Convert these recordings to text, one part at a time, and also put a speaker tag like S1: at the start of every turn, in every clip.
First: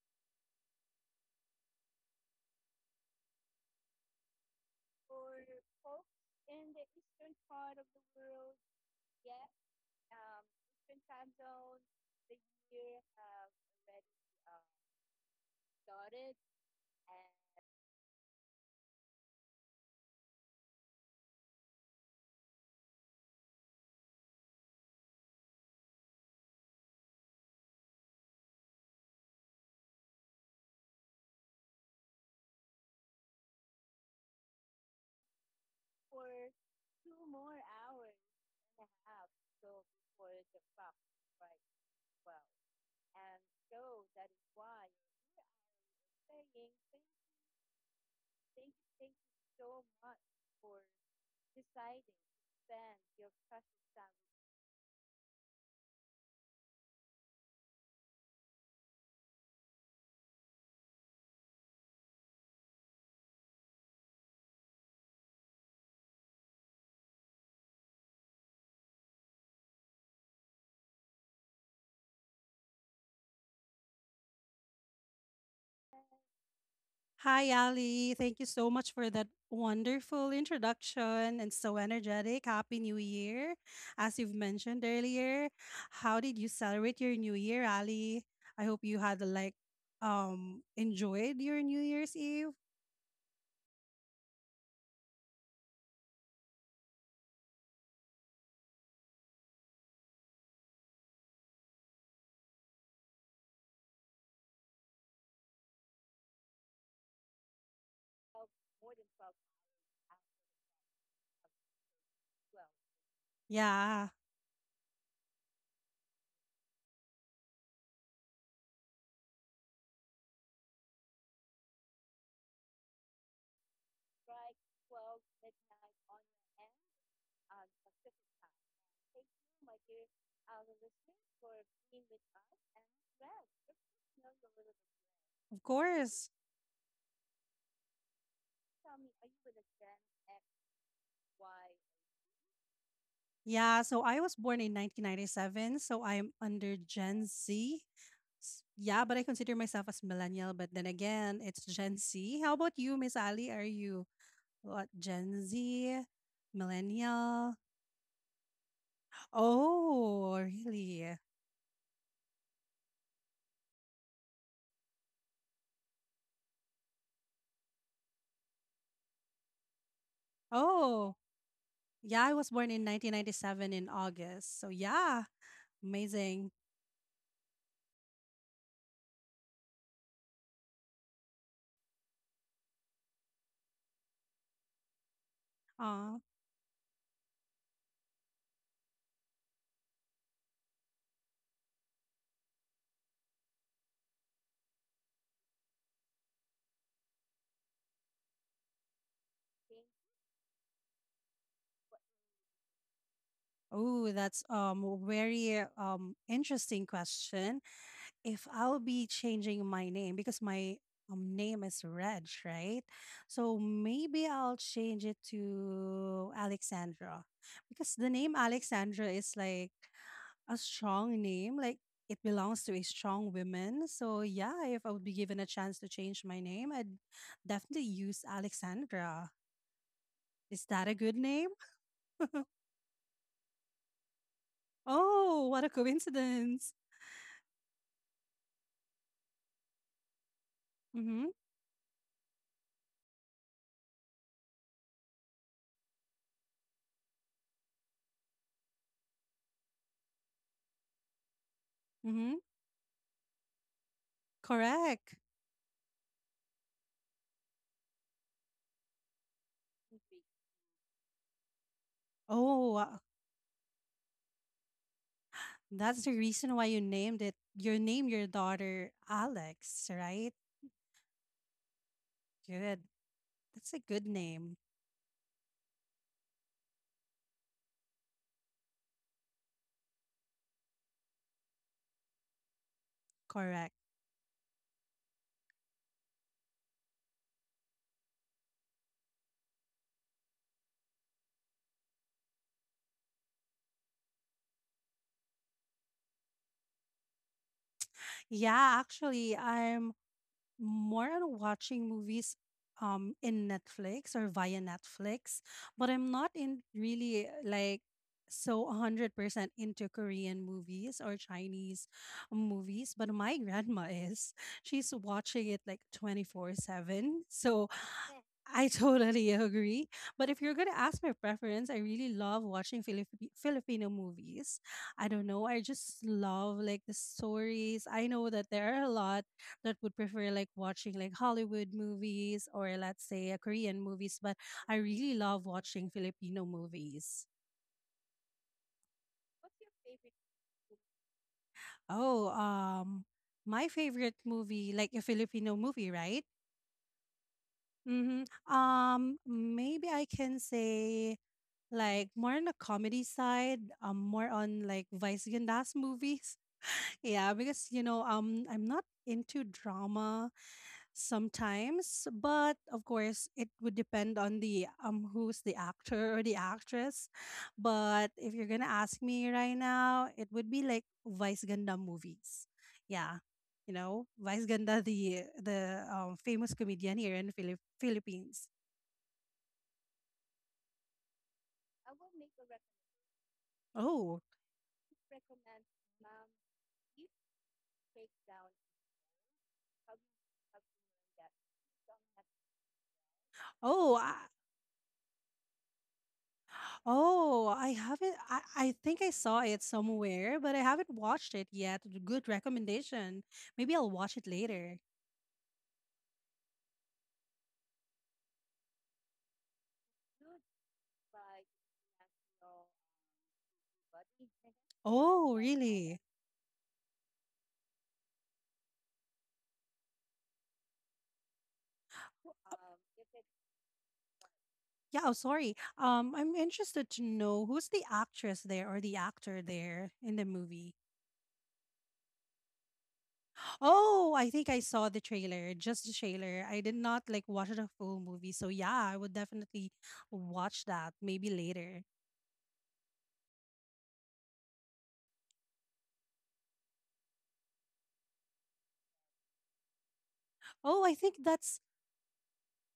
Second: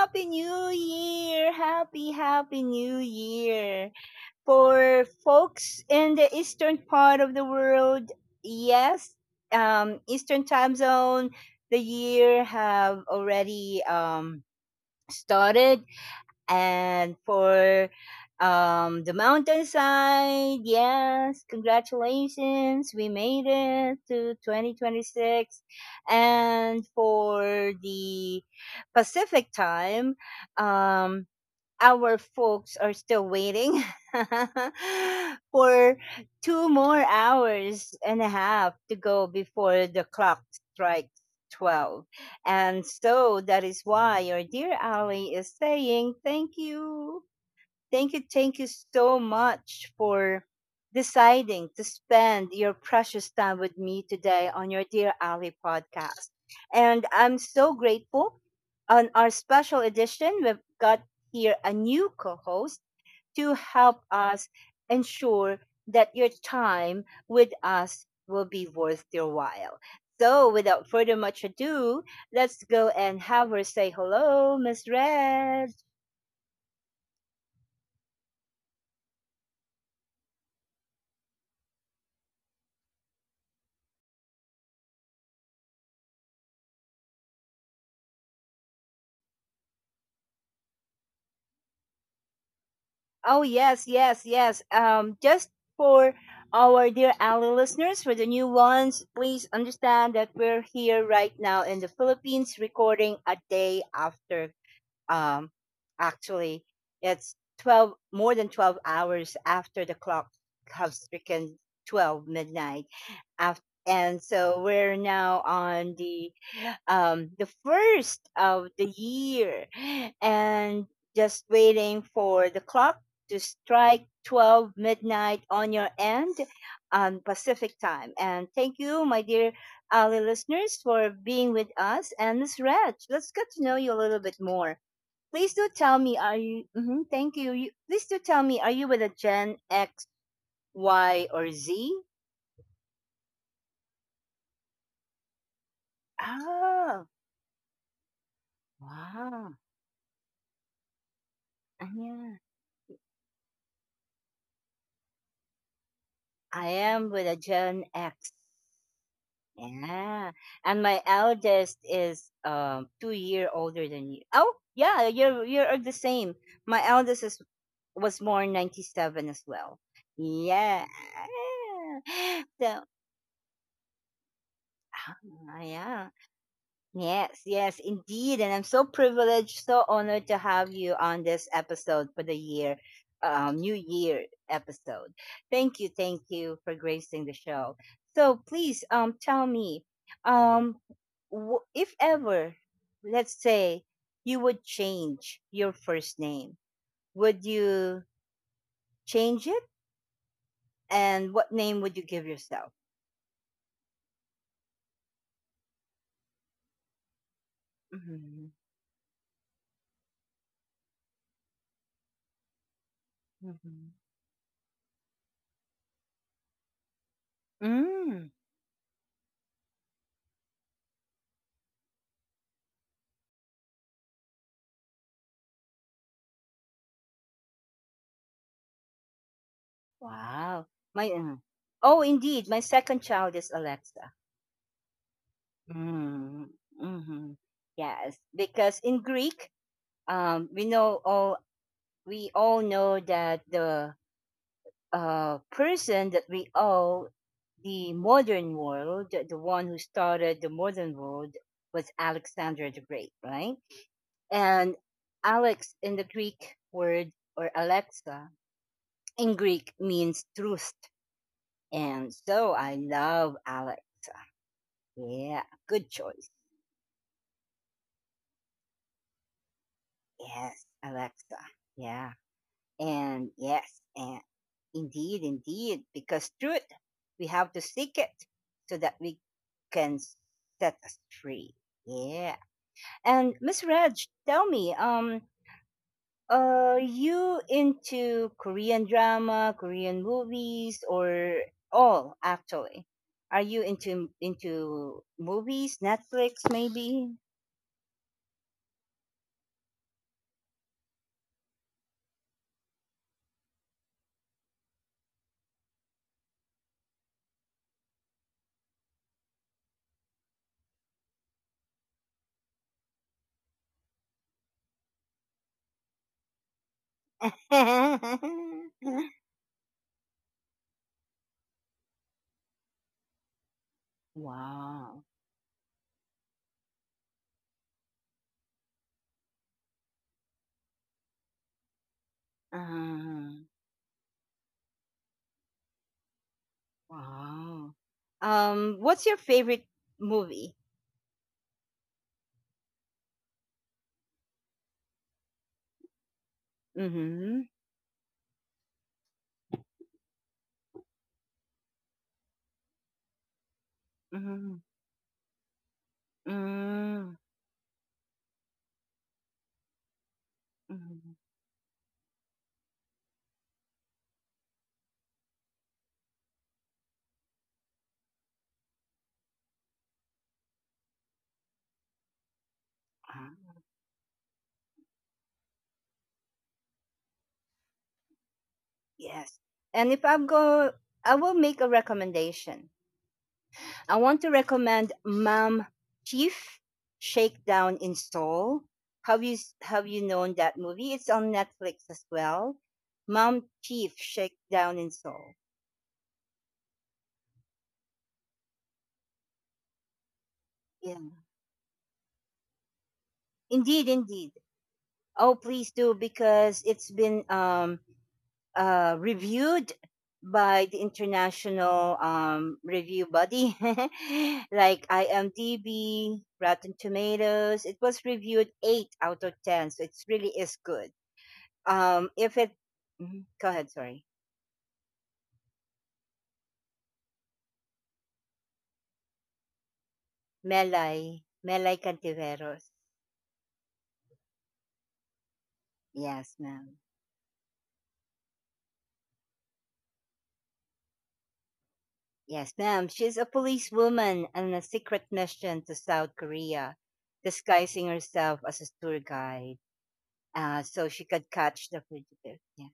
S1: Happy New Year! Happy, happy New Year! For folks in the eastern part of the world, yes, eastern time zone, the year have already started and for the mountainside, yes, congratulations, we made it to 2026. And for the Pacific time, um, our folks are still waiting for two more hours and a half to go before the clock strikes 12. And so that is why your dear Ali is saying thank you Thank You, thank you so much for deciding to spend your precious time with me today on your Dear Ali podcast. And I'm so grateful on our special edition, we've got here a new co host to help us ensure that your time with us will be worth your while. So, without further much ado, let's go and have her say hello, Miss Red.
S2: Hi, Ali. Thank you so much for that wonderful introduction and so energetic. Happy New Year. As you've mentioned earlier, how did you celebrate your New Year, Ali? I hope you had enjoyed your New Year's Eve.
S1: Oh yes, yes, yes. Just for our dear ally listeners, for the new ones, please understand that we're here right now in the Philippines, recording a day after. Um, Actually, it's 12, more than 12 hours after the clock has stricken 12 midnight. After,
S2: Yeah,
S1: and so we're now on the first of the year and just waiting for the clock to strike 12 midnight on your end on Pacific time. And thank you, my dear Ali listeners, for being with us. And Miss Reg, let's get to know you a little bit more. Please
S2: of
S1: do tell me,
S2: course.
S1: are you, mhm, thank you. You. Please do tell me, are you with a Gen X, Y, or Z?
S2: Yeah, so I was born in 1997, so I am under
S1: Oh,
S2: Gen Z. Yeah, but I consider
S1: wow.
S2: myself as millennial, but then again, it's Gen Z.
S1: Yeah.
S2: How about you, Miss Ali? Are you what, Gen Z,
S1: I am with a
S2: millennial?
S1: Gen X. Yeah.
S2: Oh,
S1: And my
S2: really?
S1: eldest is 2 year older than you. Oh yeah, you're the same. My eldest is was born 97 as well. Yeah.
S2: Oh, yeah. I was born
S1: So
S2: in 1997 in August. So yeah,
S1: ah, yeah.
S2: amazing.
S1: Yes, yes, indeed. And I'm so privileged, so honored to have you on this episode for the year, New Year episode.
S2: Uh,
S1: Thank you for gracing the show. So please, tell me, um, if ever, let's say you would change your first name, would you change it? And what name would you give yourself?
S2: oh, that's a very interesting question. If
S1: Mm-hmm.
S2: I'll be changing my name, because my name is Reg, right? So maybe I'll change it to Alexandra, because the
S1: Mm-hmm.
S2: name Alexandra is like a strong name, like it belongs to a strong woman. So yeah, if I would be given a chance to change my name, I'd definitely use Alexandra. Is
S1: Wow.
S2: that a
S1: My
S2: good name?
S1: oh, indeed, my second child is Alexa.
S2: Oh, what a
S1: Mm,
S2: coincidence.
S1: hmm. Yes, because in Greek, um, we know
S2: Mm-hmm.
S1: all we all know that the person that we owe the modern world, the one who started the modern world, was
S2: Mm-hmm.
S1: Alexander the Great, right? And
S2: Correct.
S1: Alex in the Greek word or Alexa in Greek means truth, and so I
S2: Oh,
S1: love Alex. Yeah, good
S2: That's the
S1: choice.
S2: reason why you named it. You named your daughter Alex, right?
S1: Yes, Alexa. Yeah,
S2: Good.
S1: and
S2: That's a
S1: yes,
S2: good
S1: and
S2: name.
S1: indeed, indeed, because truth, we have to seek it so that we can set us free. Yeah, and Miss
S2: Correct.
S1: Reg, tell me, are you into Korean drama, Korean movies, or all actually? Are you into movies, Netflix, maybe?
S2: Yeah, actually, I'm more on watching movies in Netflix or via Netflix, but I'm not in really like so 100% into Korean movies or Chinese movies, but my grandma is. She's watching it like 24/7. So I totally agree. But if you're going to ask my preference, I really love watching Filipino movies. I
S1: Wow.
S2: don't know. I just love like the stories. I know that there are a lot that would prefer like watching like Hollywood movies, or let's
S1: Ah,
S2: say Korean movies, but I really love watching Filipino movies.
S1: wow. What's your favorite movie?
S2: Oh, um my favorite movie, like a Filipino movie, right?
S1: Mm-hmm.
S2: Mm-hmm. Maybe I can say like more on the comedy side, more
S1: Mm-hmm.
S2: on like Vice Gandas movies.
S1: Mm-hmm.
S2: Yeah, because you know, I'm not into drama
S1: Mm-hmm.
S2: sometimes, but of course, it would depend on the who's the actor or the actress. But if you're gonna ask me right now, it would be like Vice Ganda movies. Yeah,
S1: Ah,
S2: you know, Vice Ganda, the famous comedian here in Philippines.
S1: yes. And if I go, I will make a recommendation. I
S2: Oh,
S1: want to recommend Mom Chief Shakedown in Seoul. Have you have you known that movie? It's on Netflix as well. Mom
S2: oh,
S1: Chief
S2: I,
S1: Shakedown in Seoul.
S2: Oh, I haven't. I think I saw it somewhere, but I haven't
S1: Yeah.
S2: watched it yet. Good recommendation. Maybe I'll
S1: Indeed,
S2: watch it
S1: indeed.
S2: later.
S1: Oh, please do because it's been reviewed by the international review body like
S2: Oh, really?
S1: IMDb, Rotten Tomatoes. It was reviewed 8 out of 10, so it really is good. If it, Mhm. Go ahead, sorry.
S2: Yeah, oh, sorry. I'm interested to know who's the actress there or the actor there in the movie.
S1: Melay, Melay Cantiveros.
S2: Oh, I think I saw the trailer, just the
S1: Yes,
S2: trailer. I did
S1: ma'am.
S2: not like watch the full movie. So yeah, I would definitely watch that maybe later.
S1: Yes, ma'am. She's a policewoman on a secret mission to South Korea, disguising herself as a tour guide
S2: Oh,
S1: so
S2: I
S1: she
S2: think
S1: could
S2: that's
S1: catch the fugitive. Yeah.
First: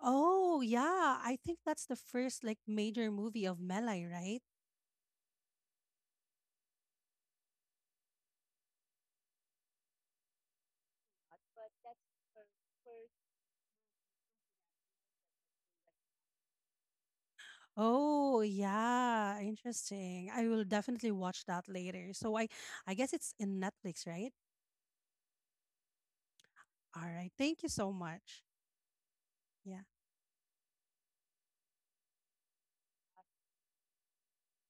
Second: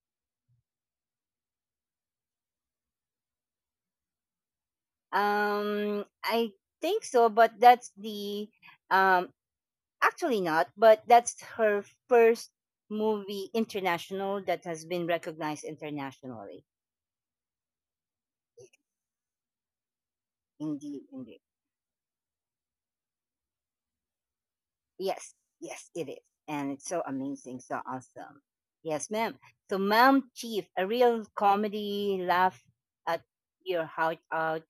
S2: Oh, yeah. I think that's the first like major movie of Melai, right?
S1: I think so, but that's the um actually not, but that's her first movie international that has been recognized internationally.
S2: Oh, yeah, interesting. I will
S1: Indeed,
S2: definitely
S1: indeed.
S2: watch that later. I guess it's in Netflix, right?
S1: Yes, yes, it is, and it's
S2: All
S1: so
S2: right.
S1: amazing,
S2: Thank you
S1: so
S2: so
S1: awesome.
S2: much.
S1: Yes, ma'am. So,
S2: Yeah.
S1: Ma'am Chief, a real comedy laugh at your heart out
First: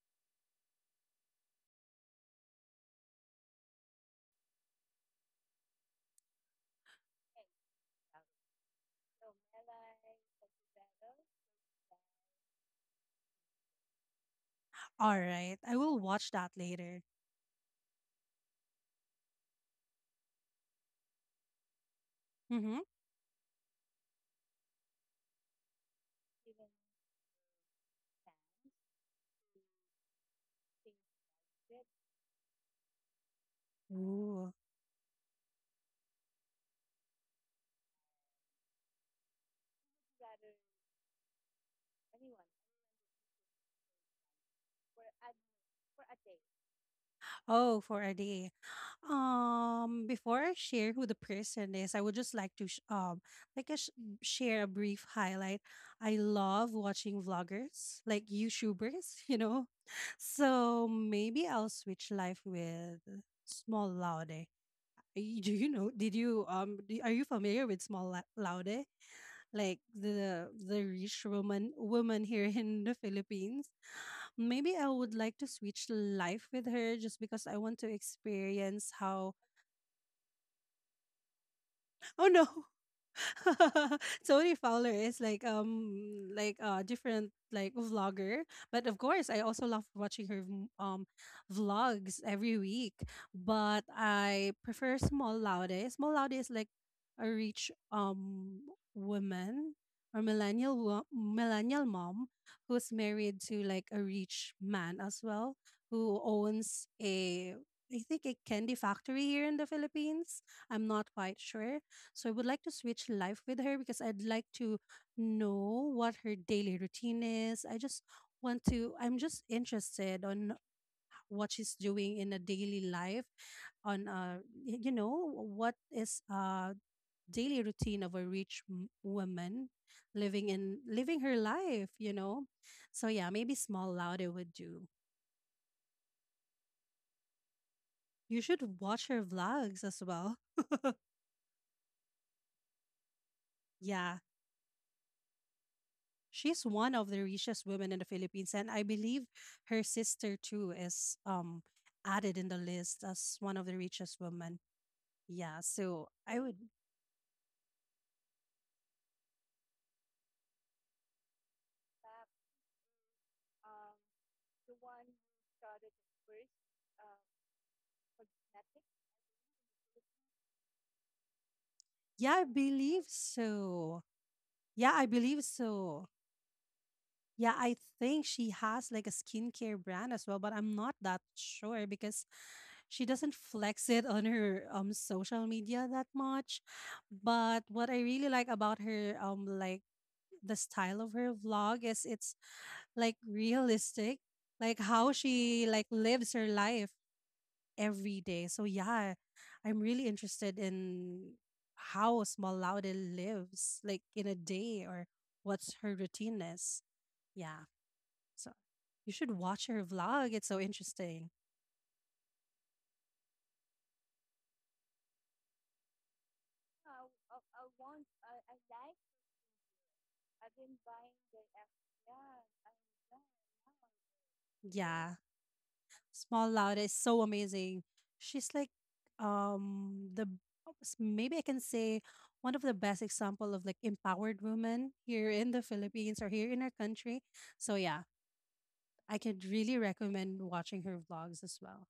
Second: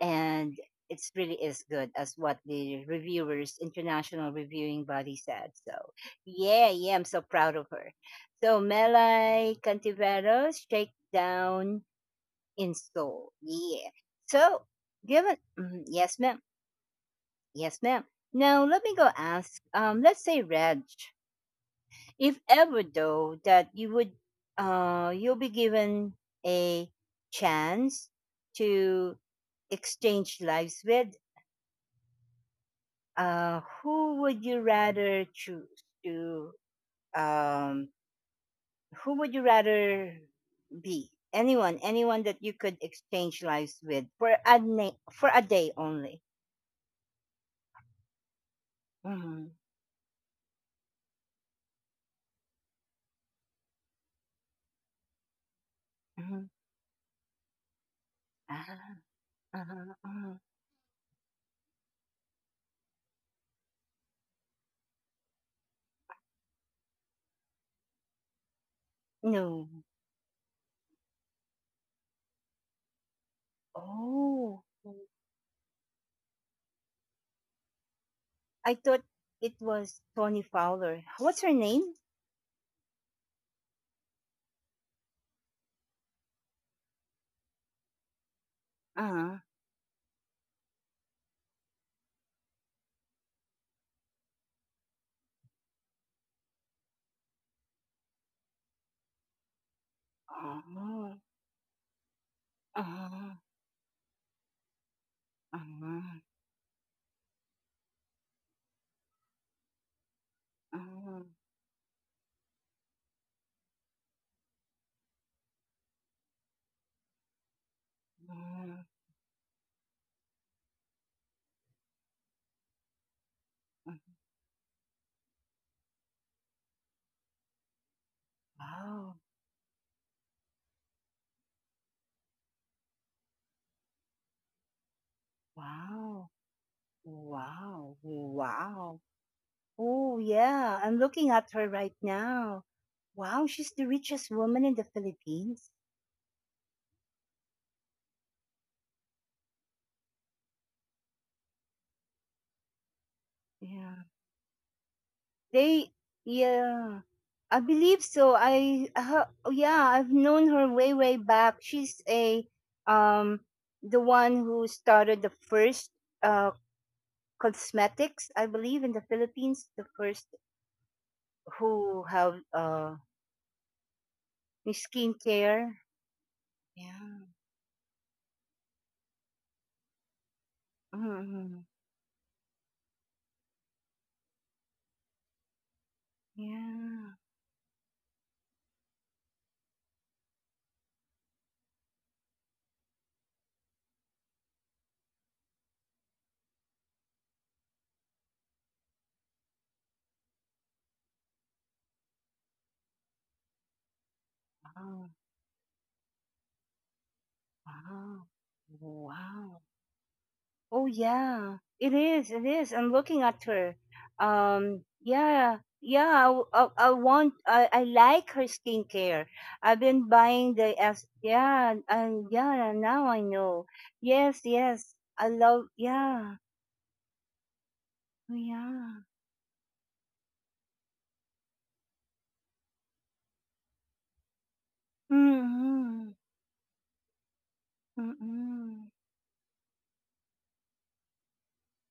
S1: and it really is good as what the reviewers international reviewing body said so yeah yeah I'm so proud of her so Melai Cantiveros Shakedown in Seoul, yeah. So
S2: All
S1: given
S2: right. I
S1: mhm,
S2: will
S1: yes
S2: watch
S1: ma'am,
S2: that later.
S1: yes ma'am, now let me go ask let's say Reg, if ever
S2: Mhm.
S1: though that you would you'll be given a chance to exchange lives with who would
S2: Ooh.
S1: you rather choose to um, who would you rather be anyone that you could exchange lives with for a for a day only.
S2: Oh, for a day.
S1: Mm-hmm.
S2: Before I share who the person is, I would just like to like I sh- share a brief highlight. I
S1: Mm-hmm.
S2: love watching vloggers, like
S1: Uh,
S2: YouTubers, you know.
S1: uh-huh, uh-huh.
S2: So maybe I'll switch life with Small Laude. Do you know? Did you Are you familiar with Laude,
S1: No.
S2: like the rich woman here in the Philippines?
S1: Oh,
S2: Maybe I would like to switch life with her just because I want to
S1: I
S2: experience
S1: thought
S2: how.
S1: it was Tony Fowler, what's her name.
S2: Oh no! Tony Fowler is like different like vlogger, but of course
S1: Uh-huh.
S2: I also love watching her vlogs every week. But I prefer Small Laude. Small Laude is like a rich woman or millennial
S1: Uh-huh.
S2: millennial mom who's
S1: Uh-huh.
S2: married to like a rich man as well
S1: Uh-huh. Uh-huh.
S2: who owns a, I think, a candy factory here in the Philippines. I'm not
S1: Uh-huh.
S2: quite sure. So I would like to switch life with her because I'd like to know what her daily routine is. I just want to, I'm just interested on what she's doing in a daily life on you know what is daily routine of a rich
S1: Wow.
S2: woman living in living her life, you know. So yeah, maybe small loud it would do.
S1: Wow. Wow.
S2: You should
S1: Wow.
S2: watch her vlogs as
S1: Oh,
S2: well.
S1: yeah. I'm looking at her right now. Wow, she's the
S2: Yeah.
S1: richest woman in the Philippines.
S2: She's one of the richest women in the Philippines, and I believe her sister too is added in the list as one of the
S1: Yeah.
S2: richest women. Yeah,
S1: They,
S2: so I would
S1: yeah. I believe so. I, her, yeah, I've known her way, way back. She's a, um, the one who started the first, uh, cosmetics, I believe, in the Philippines. The first who
S2: yeah,
S1: have,
S2: I believe so. Yeah, I believe
S1: skincare.
S2: so.
S1: Yeah.
S2: Yeah, I think she has like a skincare brand as well, but I'm not that
S1: Mm-hmm.
S2: sure because she doesn't flex it on her social media that much.
S1: Yeah.
S2: But what I really like about her like the style of her vlog is it's like realistic, like how she like lives her life every day. So yeah, I'm really interested in how small laude lives like in a day or what's her routine is. Yeah,
S1: Wow.
S2: so you should watch
S1: Wow.
S2: her vlog, it's so
S1: Oh
S2: interesting.
S1: yeah. It is. It is. I'm looking at her. Yeah. Yeah, I, I want I like her skincare. I've been buying the S yeah, and yeah, now I know. Yes, yes.
S2: Yeah.
S1: I love yeah.
S2: Small Loud is so amazing.
S1: Oh,
S2: She's like
S1: yeah.
S2: the maybe I can say one of the best example of like empowered women here in the
S1: Mm-hmm.
S2: Philippines or here in our country. So yeah,
S1: Mm-hmm.
S2: I could really recommend watching her vlogs as well.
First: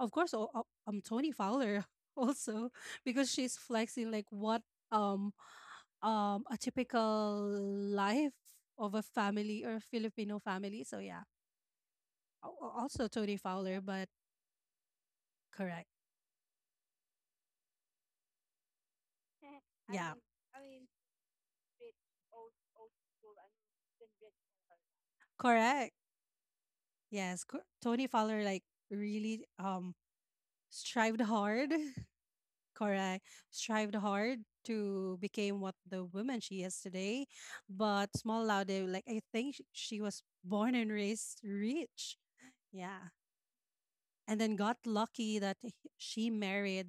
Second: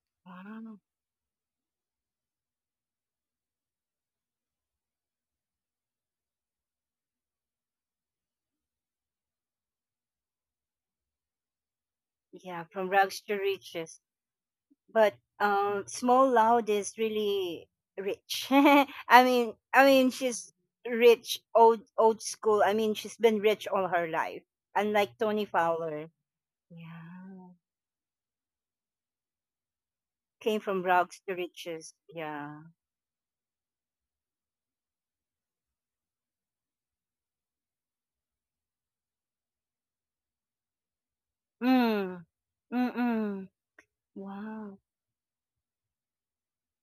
S2: Of course,
S1: Wow.
S2: Tony Fowler also, because she's flexing like what um a typical life of a family or Filipino family. So yeah,
S1: Yeah, from
S2: also
S1: rags to
S2: Tony Fowler,
S1: riches.
S2: but
S1: But
S2: correct.
S1: small loud is really rich. I mean
S2: Yeah,
S1: she's rich old old school, I mean she's been rich all her life, unlike Tony
S2: correct.
S1: Fowler,
S2: Yes.
S1: yeah,
S2: Tony Fowler like really
S1: came from
S2: strived
S1: rags to
S2: hard.
S1: riches yeah.
S2: Correct. Strived hard to become what the woman she is today. But Small Laude, like I think she was born and raised rich.
S1: Mm,
S2: Yeah.
S1: mm,
S2: And then
S1: wow,
S2: got lucky that she married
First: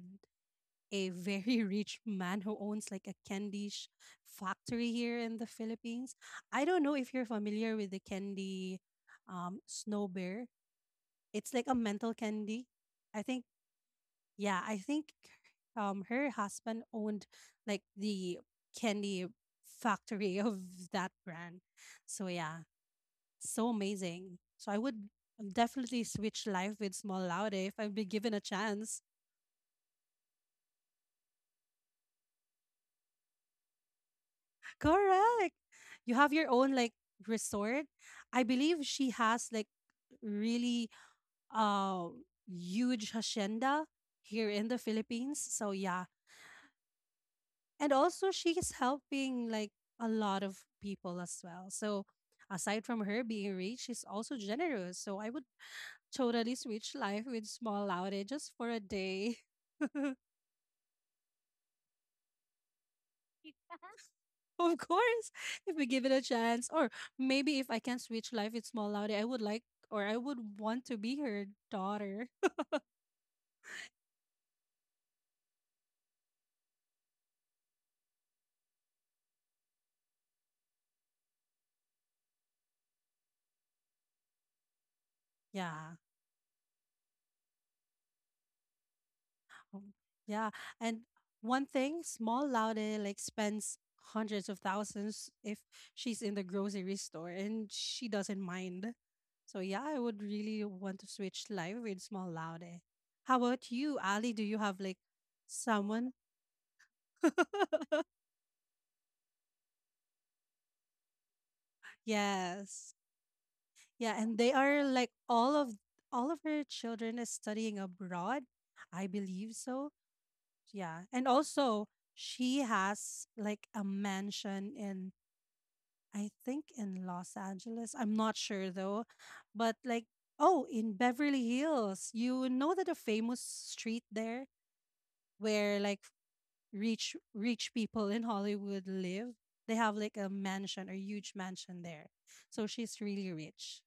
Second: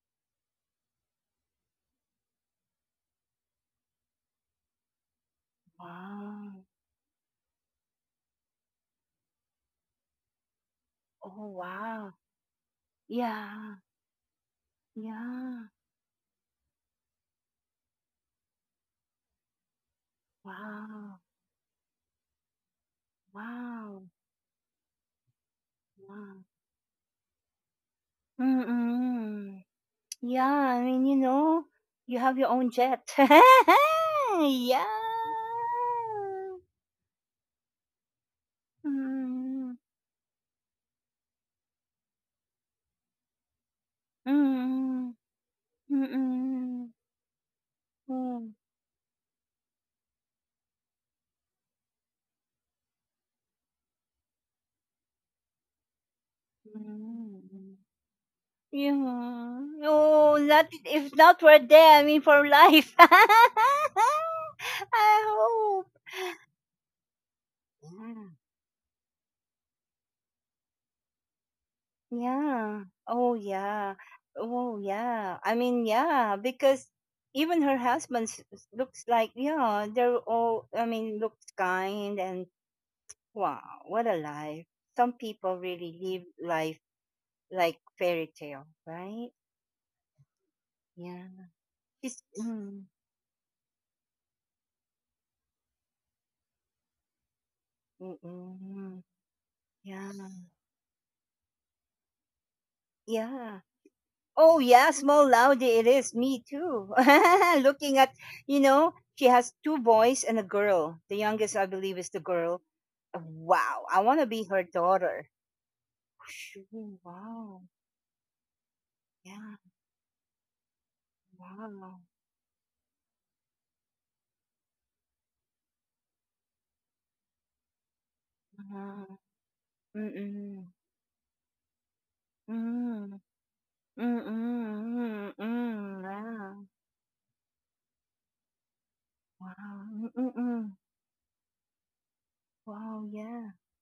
S2: a very rich man who owns like a factory here in the Philippines.
S1: wow,
S2: I don't know if you're familiar with the candy snow bear.
S1: oh
S2: It's like a mental
S1: wow,
S2: candy. I think
S1: yeah,
S2: yeah, I think
S1: yeah,
S2: her husband owned like the candy factory of that
S1: wow,
S2: brand. So yeah, so
S1: wow,
S2: amazing. So I would definitely
S1: wow,
S2: switch life with Small Laude if I'd be given a
S1: mm,
S2: chance.
S1: mm. Yeah, I mean, you know, you have your own jet. Yeah.
S2: Correct. You have your own like resort. I believe she has like
S1: Mm,
S2: really uh huge hacienda here in the
S1: mm,
S2: Philippines. So yeah,
S1: mm,
S2: and also
S1: mm,
S2: she's helping like a lot of people as well. So aside from her being rich, she's also generous, so I would totally switch life with
S1: mm.
S2: small outage just for a day.
S1: Yeah.
S2: Of
S1: Oh, that if not we're there, I mean, for life. I
S2: course, if we
S1: hope.
S2: give it a chance, or maybe if I can switch life with small outage, I would like, or I would want to be her daughter.
S1: Yeah. Oh, yeah. Oh, yeah. I mean, yeah, because even her husband looks like, yeah, they're all, I mean, looks kind and wow, what a life. Some people really
S2: Yeah.
S1: live life like fairy tale, right?
S2: Um, yeah. And
S1: Yeah.
S2: one thing,
S1: She's,
S2: small
S1: mm,
S2: Laude like spends hundreds of thousands if she's in the grocery store, and she
S1: mm,
S2: doesn't
S1: mm,
S2: mind.
S1: mm.
S2: So yeah, I
S1: Yeah.
S2: would really want to switch life with small Laude. How
S1: Yeah.
S2: about you, Ali? Do you
S1: Oh
S2: have
S1: yeah,
S2: like
S1: small loudie it
S2: someone?
S1: is. Me too. Looking at you know, she has two boys and a girl. The youngest I believe is the girl.
S2: Yes.
S1: Wow. I
S2: Yeah,
S1: wanna
S2: and
S1: be
S2: they
S1: her
S2: are like
S1: daughter.
S2: all of her
S1: Shoo,
S2: children is
S1: wow.
S2: studying abroad. I believe
S1: Yeah,
S2: so. Yeah. And also
S1: wow.
S2: she has like a mansion in, I think in Los Angeles. I'm not sure though.
S1: Uh-huh.
S2: But like, oh,
S1: Mm-mm.
S2: in Beverly Hills, you know that a
S1: Mm.
S2: famous street there
S1: Mm-mm.
S2: where like
S1: Mm-mm. Yeah.
S2: rich people in Hollywood live. They have
S1: Wow.
S2: like a
S1: Mm-mm.
S2: mansion, a huge mansion there. So she's
S1: Wow,
S2: really
S1: yeah.
S2: rich.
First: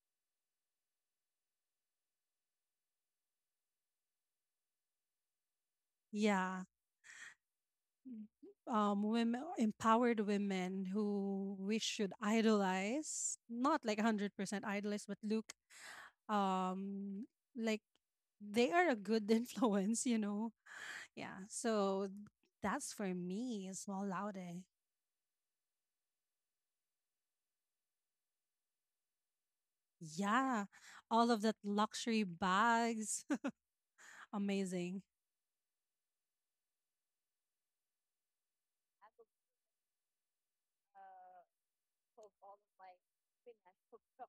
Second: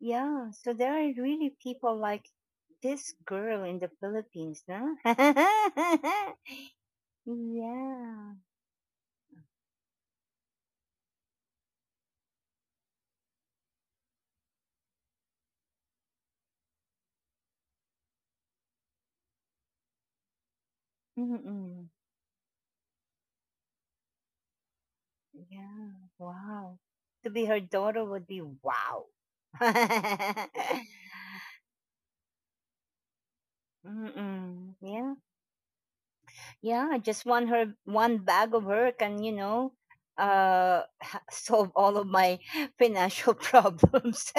S1: Yeah. So there are really people like this girl in the Philippines, huh?
S2: Yeah.
S1: Yeah.
S2: Women, empowered women who we should idolize, not like 100% idolize, but look, um, like they are a good influence, you know. Yeah.
S1: Mm-mm.
S2: So that's for me, small laude.
S1: Yeah. Wow. To be her daughter would be wow.
S2: Yeah. All of that luxury bags.
S1: Mm-mm.
S2: Amazing.
S1: Yeah. Yeah. I just want her one bag of her can, you know, uh, solve all of my financial problems.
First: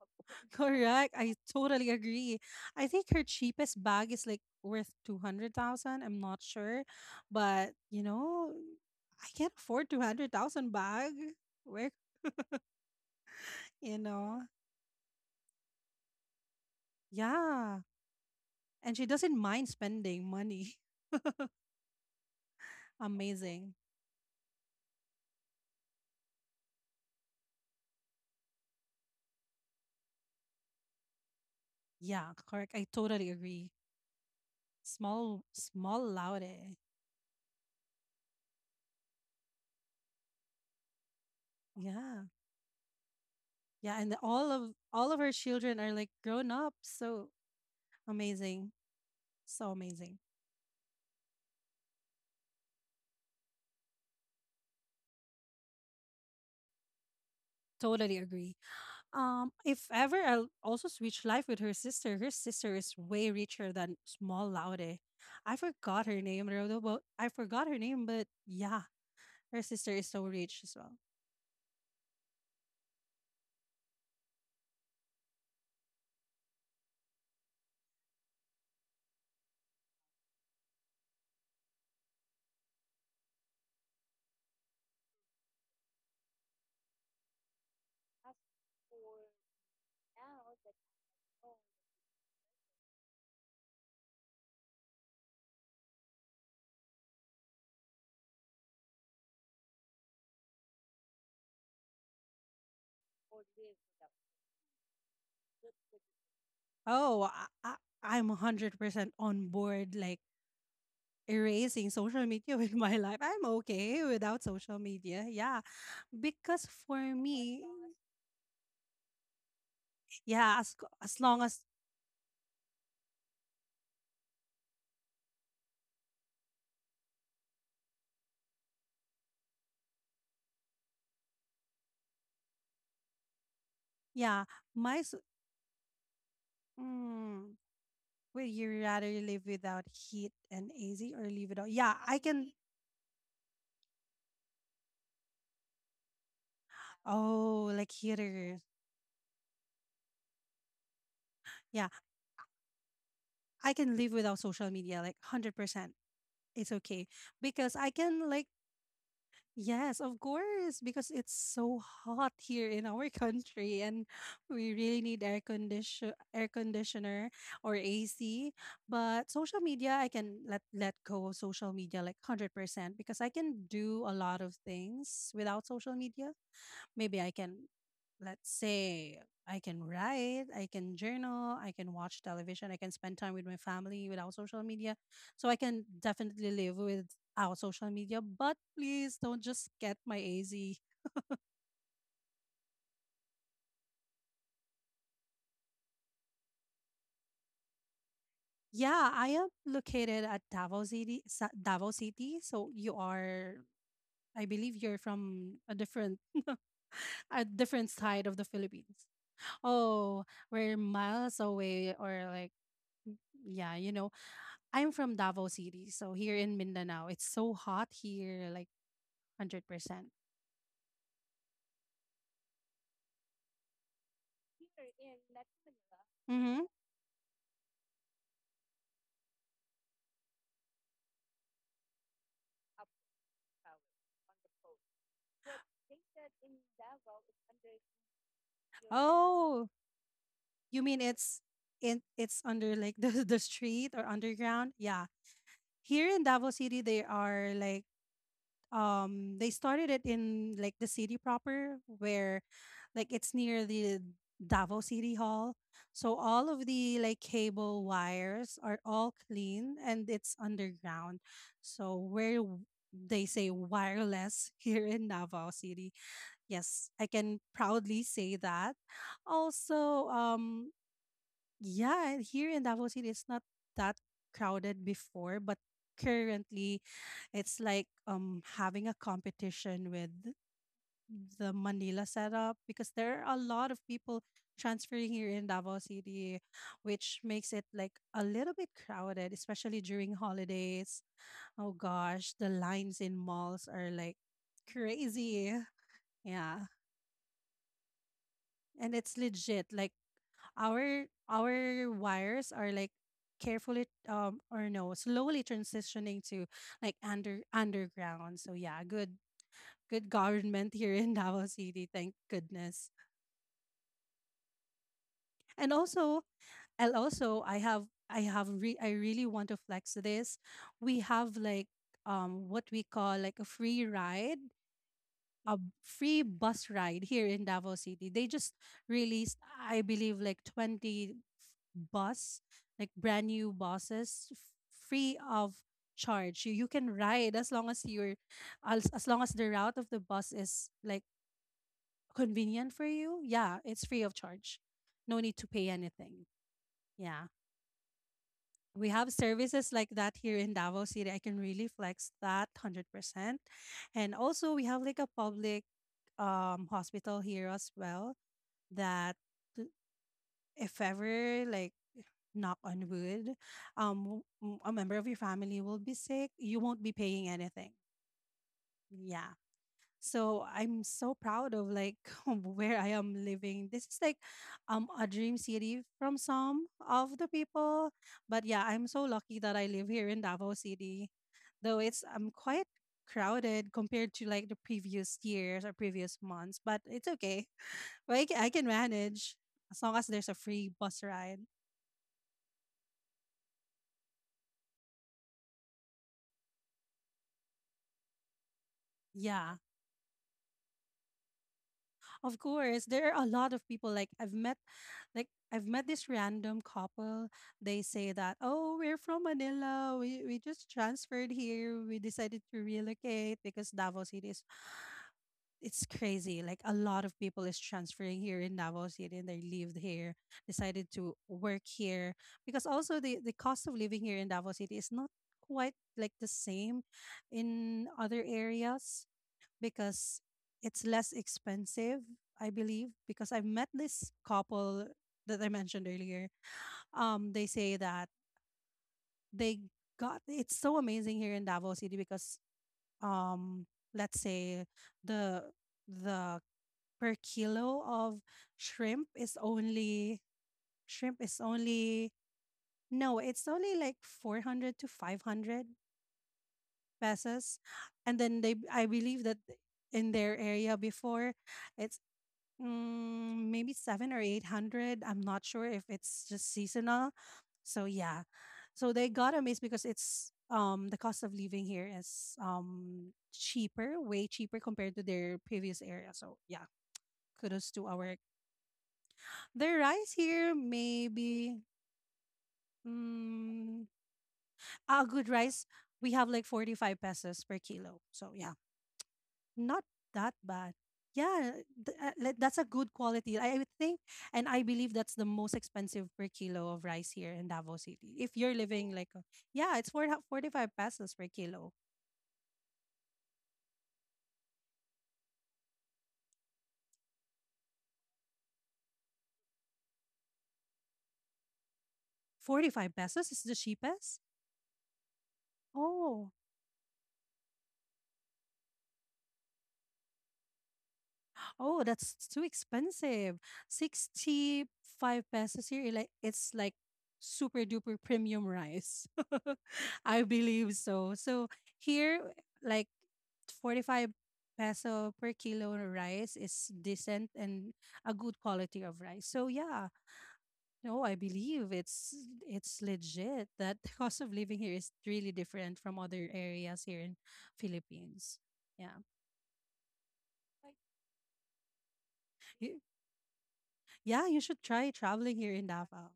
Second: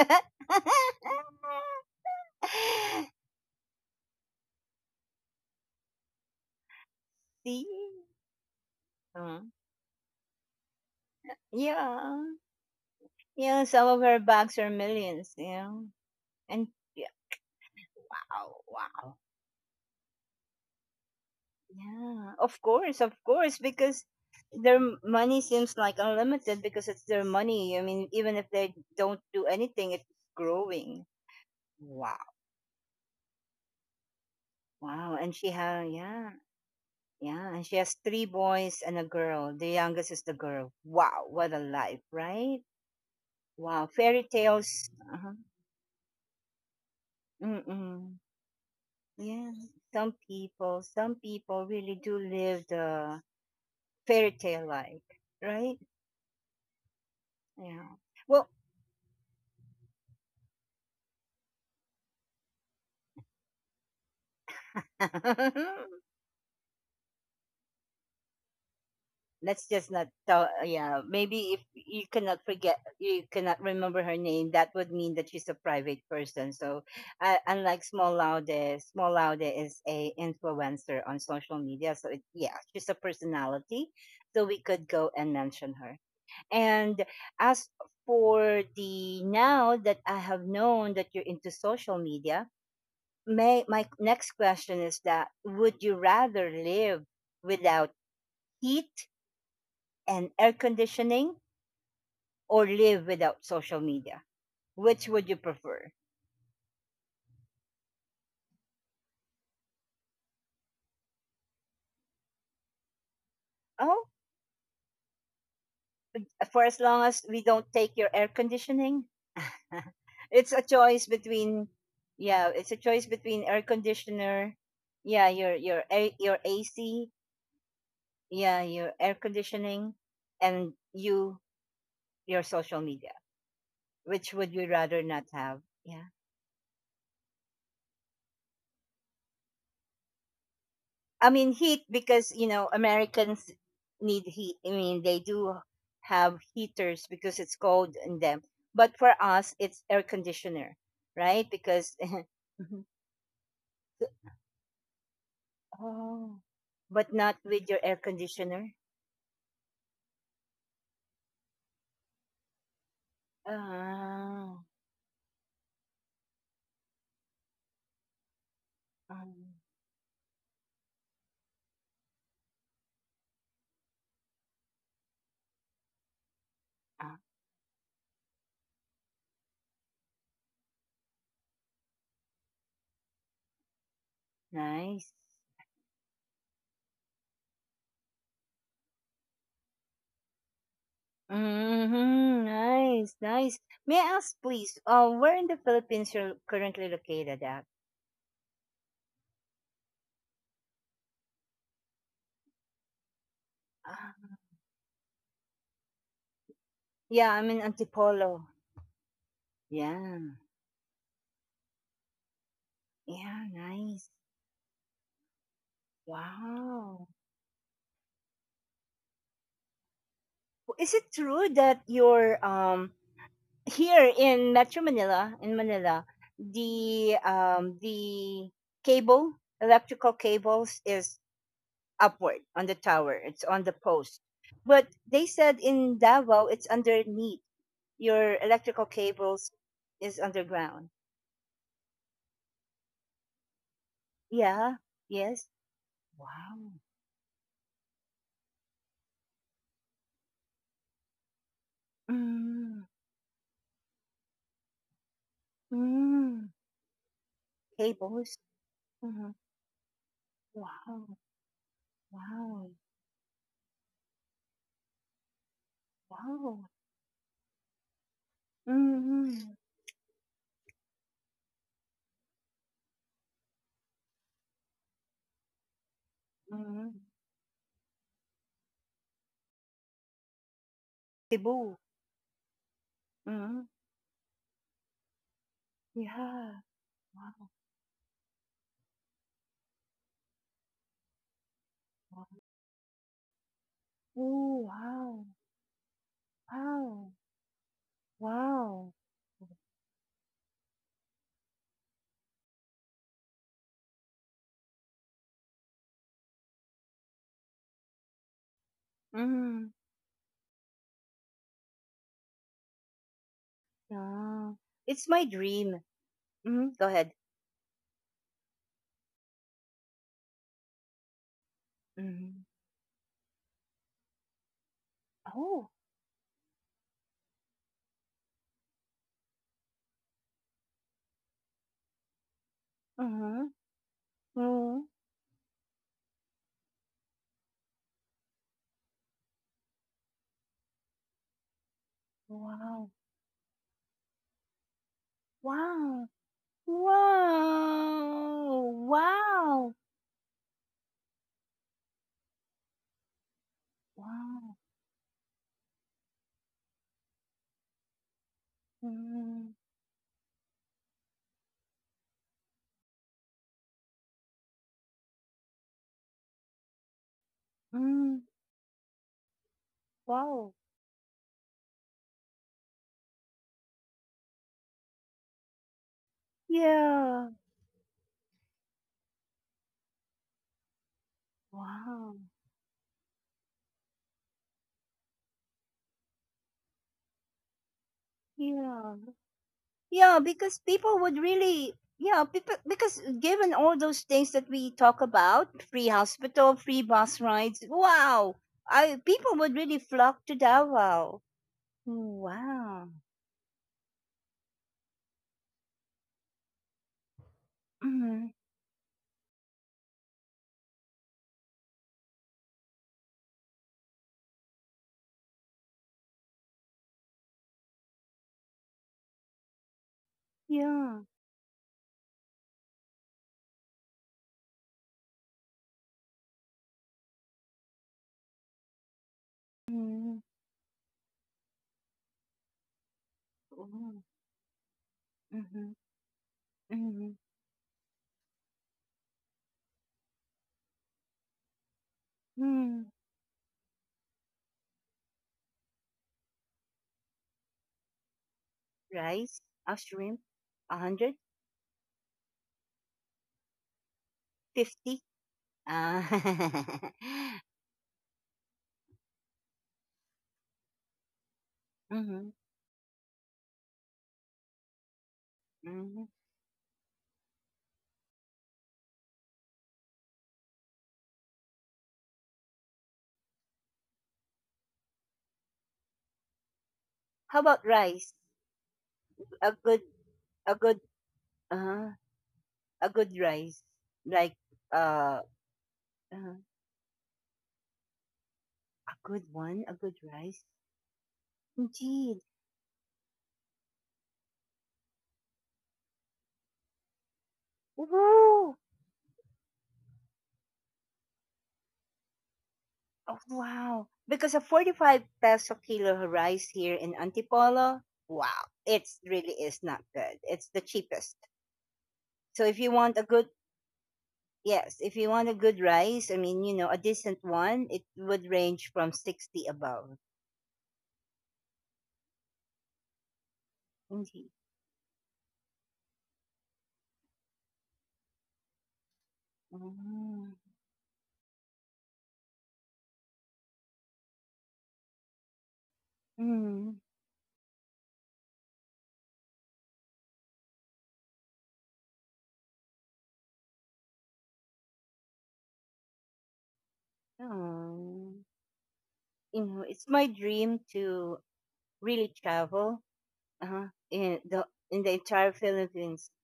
S2: Correct. I totally agree. I think her cheapest bag is like worth 200,000. I'm not sure.
S1: See?
S2: But, you know, I
S1: Uh,
S2: can't afford 200,000 bag. Where,
S1: yeah. Yeah. Some
S2: you
S1: of her
S2: know,
S1: bags are millions, yeah. And yeah,
S2: yeah.
S1: oh,
S2: And she
S1: wow.
S2: doesn't mind spending money.
S1: Yeah, of course,
S2: Amazing.
S1: because their money seems like unlimited because it's their money. I mean, even if they don't do anything, it's growing. Wow,
S2: Yeah, correct. I totally agree.
S1: wow. And she has,
S2: Small
S1: yeah,
S2: laude,
S1: yeah. And she has three boys and a girl. The youngest is the girl. Wow, what a life,
S2: yeah.
S1: right? Wow,
S2: Yeah, and
S1: fairy tales.
S2: all of her
S1: Uh-huh.
S2: children are like grown up, so
S1: Mm-mm.
S2: amazing,
S1: Yeah,
S2: so
S1: some
S2: amazing.
S1: people, some people really do live the fairy tale life, right? Yeah.
S2: Totally
S1: Well,
S2: agree. Um, if ever I'll also switch life with her sister. Her sister is way richer than small laude. I forgot her name. Rodo, but I forgot her name, but yeah, her
S1: let's just
S2: sister
S1: not
S2: is so
S1: tell
S2: rich as well.
S1: yeah maybe if you cannot forget you cannot remember her name that would mean that she's a private person, so unlike Small Laude. Small Laude is a influencer on social media, so it, yeah she's a personality, so we could go and mention her. And as for the now that I have known that you're into social media, may my next question is that would you rather live without heat and air conditioning or live without social media? Which would you prefer?
S2: oh I, I'm 100% on board like erasing social media with my life. I'm
S1: Oh,
S2: okay without social media. Yeah.
S1: for
S2: Because
S1: as long
S2: for
S1: as we don't
S2: me,
S1: take your air conditioning, it's
S2: yeah,
S1: a choice
S2: as long as,
S1: between yeah, it's a choice between air conditioner, yeah, your your AC, yeah, your air conditioning, and you your social media. Which
S2: yeah,
S1: would you
S2: my
S1: rather
S2: s-
S1: not have? Yeah.
S2: mm, would you rather live without heat and AC or
S1: I
S2: live
S1: mean
S2: without?
S1: heat
S2: Yeah, I
S1: because you
S2: can.
S1: know Americans need heat. I mean they do have heaters because it's
S2: Oh, like
S1: cold in them.
S2: heater.
S1: But for us, it's air conditioner, right?
S2: Yeah,
S1: Because mhm,
S2: I can live without social media, like 100%.
S1: oh,
S2: It's okay
S1: but not with
S2: because
S1: your
S2: I
S1: air
S2: can like,
S1: conditioner.
S2: yes, of course, because it's so hot here in our country and
S1: Ah,
S2: we really need air conditioner or AC. But
S1: um,
S2: social media, I can let go of social media like 100% because I can do a lot of things without social media.
S1: ah
S2: Maybe I can, let's say, I can write, I can journal, I can watch television, I can spend time with my family without social media.
S1: nice.
S2: So I can definitely live without social media, but please don't just get my AZ.
S1: Hmm nice, nice. May I ask, please, where in the Philippines you're currently located at?
S2: Yeah, I am located at Davao City, Davao City. So you are,
S1: Ah,
S2: I believe you're from
S1: yeah,
S2: a
S1: I'm in
S2: different side of the
S1: Antipolo.
S2: Philippines.
S1: Yeah,
S2: Oh, we're miles away or like,
S1: yeah,
S2: yeah,
S1: nice.
S2: I'm from Davao City, so here in Mindanao,
S1: Wow.
S2: it's so hot here, like 100%.
S1: Is it true that your here in Metro Manila, in Manila,
S2: Mm-hmm.
S1: the cable, electrical cables is upward on the tower. It's on the post. But they said in Davao it's underneath. Your electrical cables
S2: Oh,
S1: is
S2: you
S1: underground.
S2: mean it's under like the street or underground?
S1: Yeah.
S2: Yeah.
S1: Yes.
S2: Here in Davao
S1: Wow.
S2: City, they are like they started it in like the city proper where
S1: Mm.
S2: like it's near the Davao City Hall. So
S1: Mm.
S2: all of the like cable
S1: Cables.
S2: wires are all
S1: Mhm.
S2: clean and it's
S1: Wow.
S2: underground. So where
S1: Wow.
S2: w- they say wireless here in Davao City.
S1: Wow.
S2: Yes, I can proudly say that.
S1: Mm-hmm.
S2: Also, yeah, and here in Davao City, it's not that crowded before, but currently
S1: Mhm.
S2: it's like having a competition with the
S1: Cebu.
S2: Manila setup because there are a
S1: Mhm.
S2: lot of people transferring here in Davao City,
S1: Yeah.
S2: which
S1: Wow,
S2: makes it like a little bit crowded, especially during holidays. Oh
S1: wow.
S2: gosh, the lines in malls are like
S1: Oh, wow.
S2: crazy. Yeah.
S1: Wow. Wow.
S2: And it's legit. Like our wires are like carefully or no slowly transitioning to like under underground, so yeah, good
S1: Mhm.
S2: good government here in Davao City, thank goodness.
S1: Yeah. It's my
S2: and
S1: dream.
S2: also
S1: Mhm. Go
S2: and
S1: ahead.
S2: also I have I really want to flex this. We have like
S1: Mhm.
S2: what we call like a
S1: Oh.
S2: free bus ride here in Davao City. They just released, I believe, like 20 bus, like brand
S1: Mhm.
S2: new buses,
S1: Mhm.
S2: free of charge. You can ride as long as you're, as long as the route of the bus is like convenient for
S1: Wow.
S2: you. Yeah, it's free of charge. No need to pay
S1: Wow.
S2: anything. Yeah,
S1: Wow.
S2: we have
S1: Wow.
S2: services like that here in Davao City. I can really flex that 100%. And
S1: Wow.
S2: also, we have like a public hospital here as well that
S1: Mhm.
S2: th- if ever, like, knock on wood, a member of your family will be sick, you won't be paying anything.
S1: Mhm.
S2: Yeah. So
S1: Wow.
S2: I'm so proud of like where I am living. This is like a dream city from some of
S1: Yeah.
S2: the people. But yeah, I'm so lucky that I live here in Davao City. Though it's
S1: Wow.
S2: quite crowded compared to like the previous years or previous months, but it's okay. Like I can
S1: Yeah.
S2: manage as long as
S1: Yeah,
S2: there's a
S1: because
S2: free
S1: people
S2: bus
S1: would
S2: ride.
S1: really, yeah, people, because given all those things that we talk about, free hospital, free bus rides, wow, I people would
S2: Yeah.
S1: really flock to Davao. Mm,
S2: Of
S1: wow.
S2: course, there are a lot of people. Like I've met this random couple. They say
S1: Hmm.
S2: that, "Oh, we're from Manila. We just transferred here. We decided to relocate because Davao City is it's crazy. Like a lot of people is transferring here in Davao City and they lived here, decided
S1: Yeah.
S2: to work here because also the cost of living here in Davao City is not quite like the same in other areas
S1: Mm-hmm.
S2: because it's less expensive, I believe, because I've met
S1: Oh,
S2: this couple that I
S1: mm-hmm.
S2: mentioned earlier.
S1: Mm-hmm.
S2: They say that they got it's so amazing here in Davao City because
S1: Mm.
S2: um, let's say the the per kilo of shrimp is
S1: Rice, a shrimp,
S2: only
S1: 150.
S2: shrimp is only no, it's only like 400 to 500
S1: Ah.
S2: pesos. And then they I believe that in their area before it's
S1: Mm-hmm.
S2: mm, maybe seven or eight hundred. I'm not sure if
S1: Mm-hmm.
S2: it's just seasonal. So yeah, so they got amazed because it's the cost of living here is cheaper, way cheaper compared to their previous area. So yeah,
S1: How about
S2: kudos to
S1: rice?
S2: our
S1: A good,
S2: their rice
S1: a
S2: here.
S1: good,
S2: Maybe
S1: uh a good rice,
S2: mm,
S1: like
S2: a
S1: uh,
S2: good rice we
S1: uh,
S2: have like 45 pesos per kilo. So yeah,
S1: a good one, a
S2: not
S1: good
S2: that
S1: rice.
S2: bad. Yeah,
S1: Indeed.
S2: like, that's a good quality. I would think, and I believe that's the most expensive per kilo of rice here in Davao City. If
S1: Woo!
S2: you're living like, a, yeah, it's 445 pesos per kilo.
S1: Oh, wow. Because a 45 peso kilo rice here in Antipolo, wow, it's really is not good. It's the cheapest. So if you
S2: 45
S1: want a
S2: pesos
S1: good,
S2: is the cheapest?
S1: yes, if you want a good rice, I
S2: Oh,
S1: mean, you know, a decent one, it would range from 60 above.
S2: Oh, that's too expensive.
S1: Indeed.
S2: 65 pesos here, like it's like super duper premium rice. I
S1: Mm.
S2: believe so. So here like 45 peso per kilo rice
S1: Mm.
S2: is decent and a good quality of rice. So yeah, no, I believe it's legit that the cost of living here is really different from other areas here in
S1: Oh.
S2: Philippines. Yeah.
S1: You know, it's my dream to really travel.
S2: Y-
S1: Uh-huh. In
S2: Yeah,
S1: the
S2: you should
S1: in the
S2: try
S1: entire
S2: traveling here in
S1: Philippines.
S2: Davao.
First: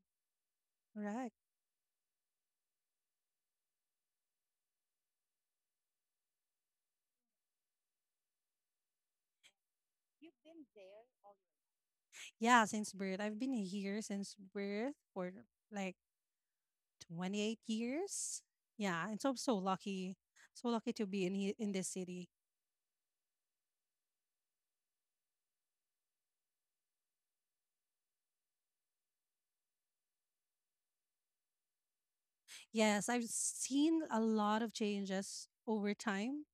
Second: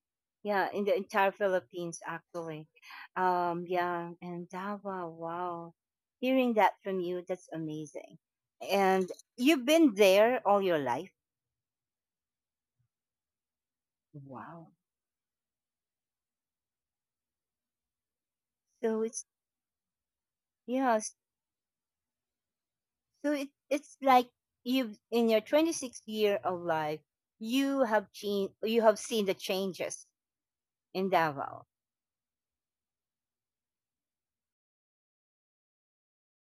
S1: Yeah, in the
S2: Correct.
S1: entire Philippines actually. Yeah, and Davao, wow. Hearing that from you, that's amazing. And you've been there all your life.
S2: Yeah, since birth. I've been here since
S1: Wow.
S2: birth for like 28 years. Yeah,
S1: So
S2: and so
S1: it's
S2: I'm so lucky. So lucky
S1: yeah,
S2: to
S1: s-
S2: be in this city.
S1: so it's like you've in your 26th year of life, you have changed, you have seen the changes in Davao.
S2: Yes, I've seen a lot of changes over time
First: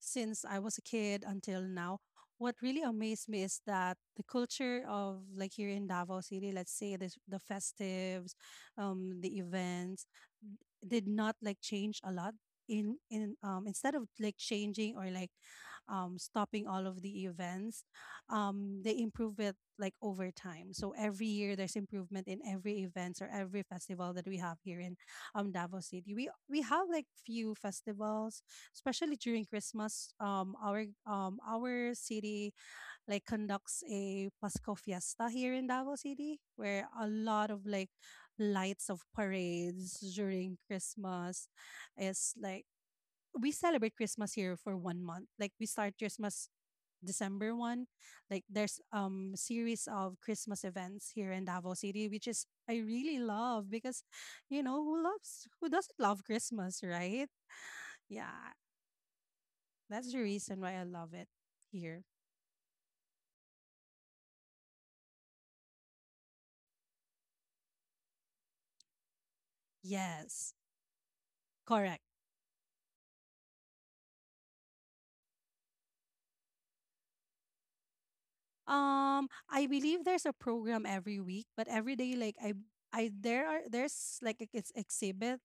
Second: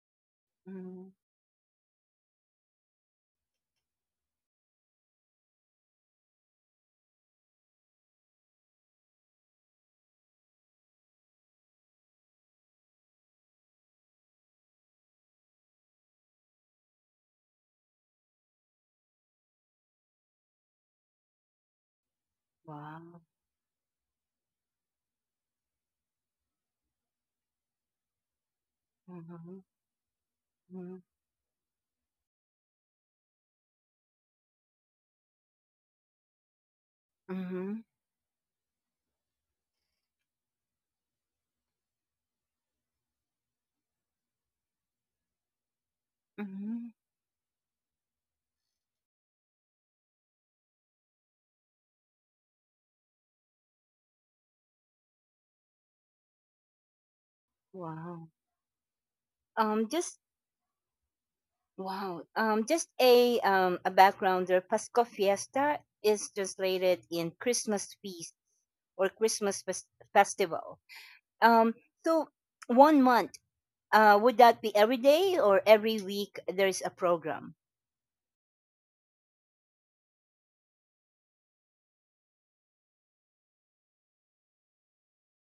S2: since I was a
S1: Mhm.
S2: kid until now. What really amazed me is that the culture of like here in Davao City, let's say this the festives, the events n- did not like change a lot. In Instead of like changing or like stopping all of the events, they improve it like over time. So every year there's improvement in every events
S1: Wow.
S2: or every festival that we have here in Davao City. We have like few festivals, especially during
S1: Mhm.
S2: Christmas.
S1: Mhm.
S2: Our city like conducts a Pasco Fiesta here in Davao City, where a lot of
S1: Mhm.
S2: like lights of parades during Christmas is like we celebrate Christmas here for 1 month. Like we start Christmas
S1: Mhm.
S2: December 1, like there's series of Christmas events here in Davao City, which is I really love because you know who doesn't love Christmas, right?
S1: Wow.
S2: Yeah,
S1: Um,
S2: that's the
S1: just
S2: reason why I love it here.
S1: wow. Just a backgrounder. Pasco Fiesta is translated in Christmas feast or
S2: Yes,
S1: festival. Um,
S2: correct.
S1: so one month. Would that be every day or every week? There is a program.
S2: I believe there's a program every week, but every day, like I there are it's exhibit,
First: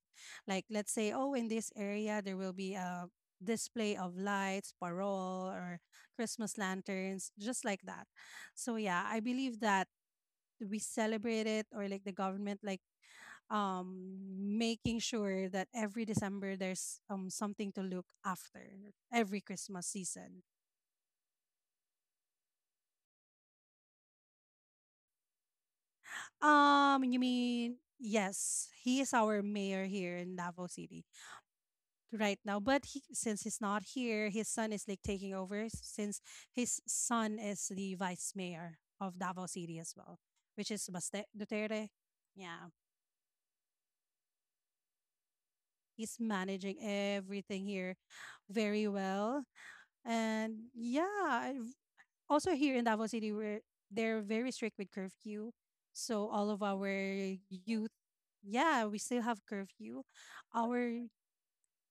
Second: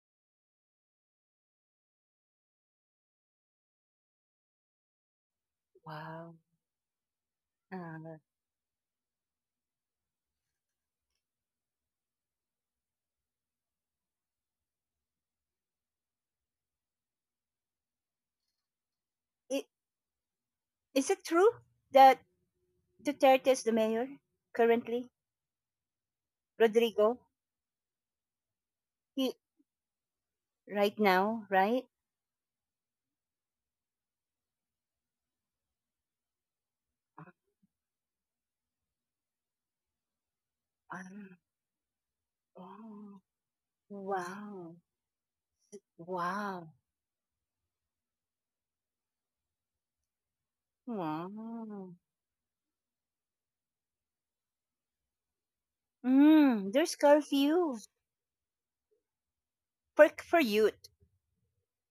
S2: like let's say oh in this area there will be a display of lights, parole or
S1: Wow.
S2: Christmas lanterns, just like that.
S1: Uh,
S2: So yeah, I believe that we celebrate it or like the government like um making sure that every December there's something to look after every
S1: i-
S2: Christmas season.
S1: is it true that Duterte is the mayor currently? Rodrigo,
S2: You mean yes, he is
S1: he
S2: our mayor here in Davao
S1: right
S2: City
S1: now, right?
S2: right now. But he, since he's not here, his son is like taking over since his son is the vice mayor of Davao City as well, which is Baste
S1: Ah,
S2: Duterte. Yeah,
S1: oh, wow.
S2: he's
S1: Wow.
S2: managing everything here very well, and yeah,
S1: Wow.
S2: also here in Davao City, we're they're very strict with curfew. So all of
S1: Mm,
S2: our
S1: there's curfew
S2: youth, yeah, we still have curfew.
S1: for youth.
S2: Our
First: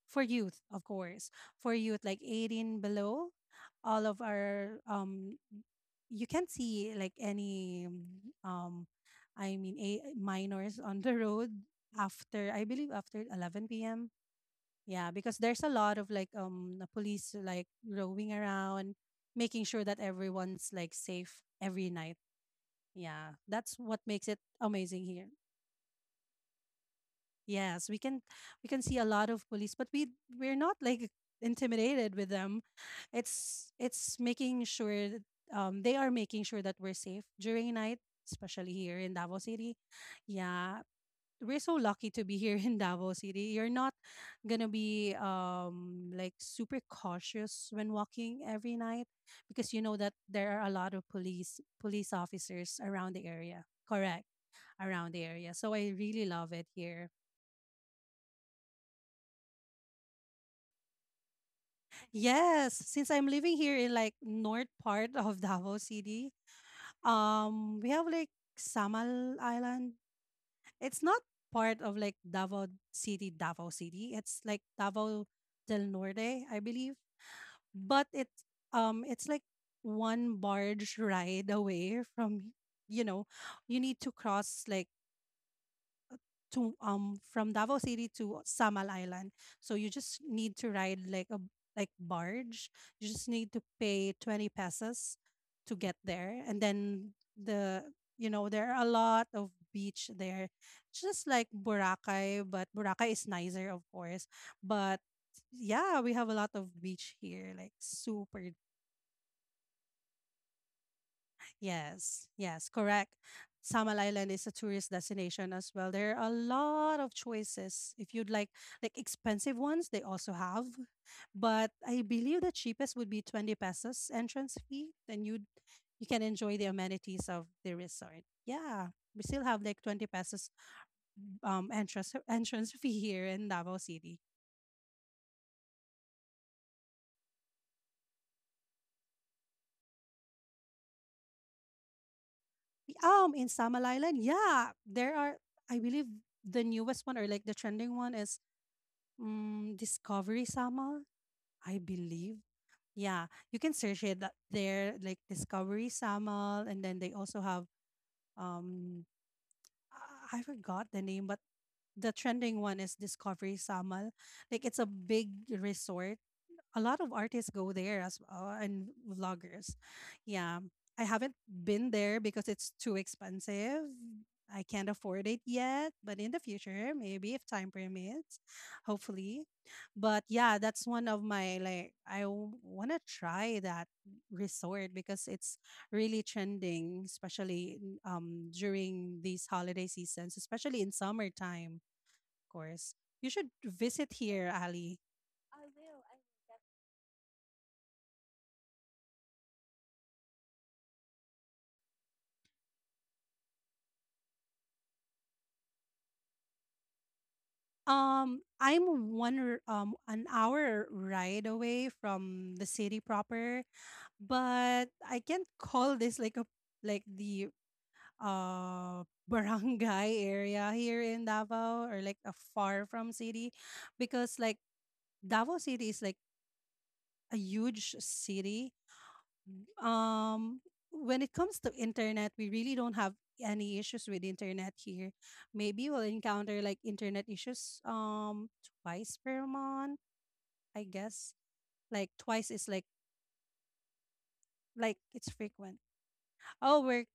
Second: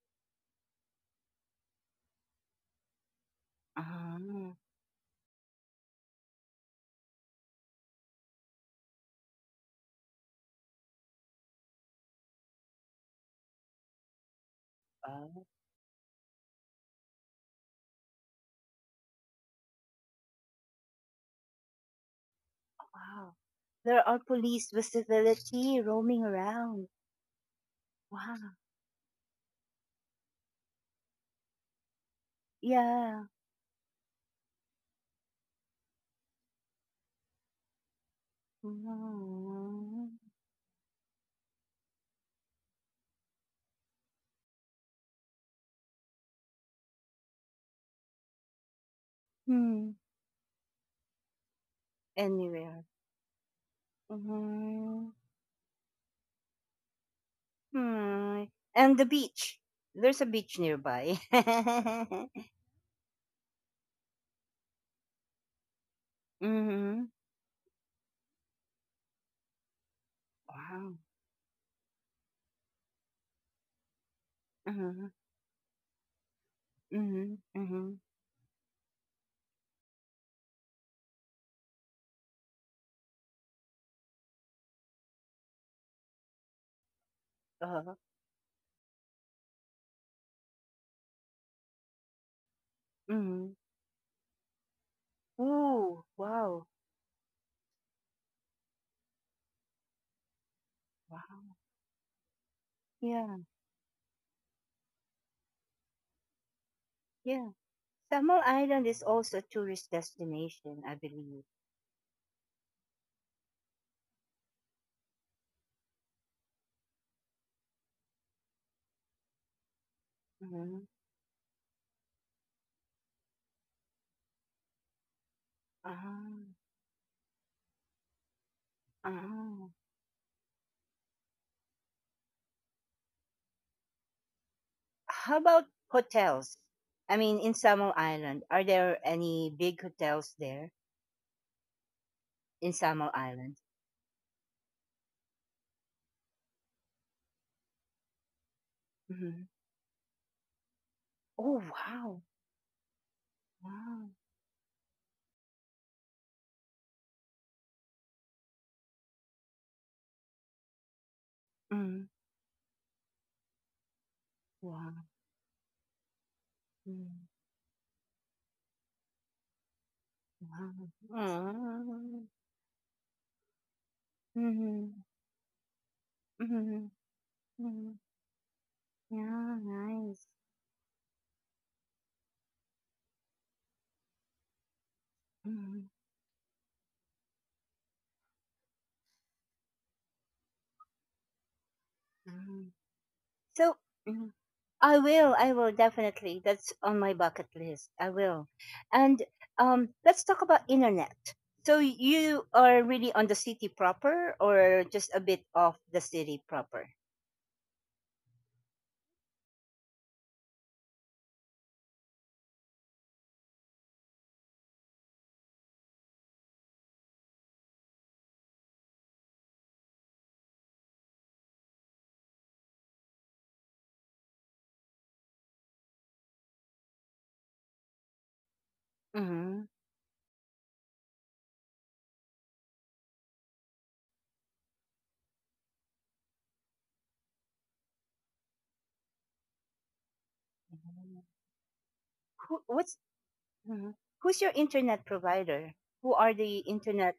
S2: for youth, of course, for youth like 18 below, all
S1: Ah,
S2: of our you can't see like any mm, um, I mean, a minors on the road after I believe after 11 p.m. yeah,
S1: oh,
S2: because there's a lot of like the police like roving around, making sure that everyone's like safe every night. Yeah,
S1: wow.
S2: that's what
S1: There are
S2: makes it
S1: police
S2: amazing here.
S1: visibility roaming around.
S2: Yes,
S1: Wow.
S2: we can see a lot of police, but we we're not like intimidated with them.
S1: Yeah.
S2: It's making sure that, they are making sure that we're safe during night, especially here in Davao City.
S1: Mm.
S2: Yeah, we're so lucky to be here in Davao City. You're not gonna be like super cautious when walking every night because you
S1: Hmm.
S2: know that there are a lot of police officers
S1: Anywhere.
S2: around the area. Correct,
S1: Mm.
S2: around the area. So I really love it here.
S1: Hmm. And the beach. There's a beach nearby.
S2: Yes, since I'm living here in like north part of Davao City,
S1: Mm-hmm.
S2: we have like Samal Island. It's
S1: Wow.
S2: not part of like Davao City. It's like
S1: Mm-hmm.
S2: Davao del Norte, I believe.
S1: Mm-hmm. Mm-hmm.
S2: But it's like one barge ride away from. You know, you need to cross like to from Davao
S1: Uh,
S2: City to Samal Island, so you just need to ride like a like barge. You just
S1: mm-hmm.
S2: need to pay 20 pesos to get
S1: Ooh.
S2: there and
S1: Wow.
S2: then the you know there are a lot of beach there, just like
S1: Wow.
S2: Boracay, but Boracay is
S1: Yeah.
S2: nicer of course, but yeah, we have a lot of beach
S1: Yeah.
S2: here, like
S1: Samar
S2: super.
S1: Island is also a tourist destination, I believe.
S2: Yes, yes, correct. Samal Island is a tourist destination as well. There are a lot of choices. If you'd like expensive ones, they also have.
S1: Hmm.
S2: But I believe the cheapest would be 20 pesos entrance fee. Then you'd you can
S1: Ah,
S2: enjoy the amenities of the resort. Yeah. We still have
S1: ah.
S2: like 20 pesos entrance entrance fee here in Davao City.
S1: How about hotels? I mean, in Samar Island, are there any big hotels there in Samar
S2: Um, in
S1: Island?
S2: Samal Island, yeah, there are I believe the newest one or like the trending one is
S1: Hmm.
S2: mm, Discovery Samal,
S1: Oh,
S2: I
S1: wow.
S2: believe. Yeah, you can search
S1: Wow.
S2: it up there, like Discovery Samal, and then they also have um, I forgot the name, but
S1: Mm,
S2: the trending one is Discovery Samal. Like it's a
S1: wow.
S2: big resort, a lot of
S1: Mm,
S2: artists go there as and vloggers. Yeah, I haven't been
S1: wow.
S2: there because it's too expensive. I can't
S1: Mm,
S2: afford it yet, but in the
S1: mm, mm,
S2: future, maybe if time
S1: mm.
S2: permits, hopefully.
S1: Yeah, nice.
S2: But yeah, that's one of my I want to try that resort because it's
S1: Mm,
S2: really trending, especially during these holiday seasons, especially in summertime, of
S1: mm.
S2: course. You should
S1: So,
S2: visit
S1: mm,
S2: here,
S1: I
S2: Ali.
S1: will. I will definitely. That's on my bucket list. I will. And let's talk about internet. So you are really on the city proper, or just a bit off the city proper?
S2: I'm an hour ride away from the city proper, but I can't call this like a like the uh barangay area here in Davao or like a far from city because like Davao City is like a huge city.
S1: Mm-hmm.
S2: um when it comes to internet, we really don't have any issues with internet here. Maybe we'll encounter like internet issues twice per month, I guess. Like twice
S1: Who,
S2: is like
S1: what's mhm. who's your
S2: like
S1: internet
S2: it's
S1: provider?
S2: frequent.
S1: Who are the
S2: Oh, we're
S1: internet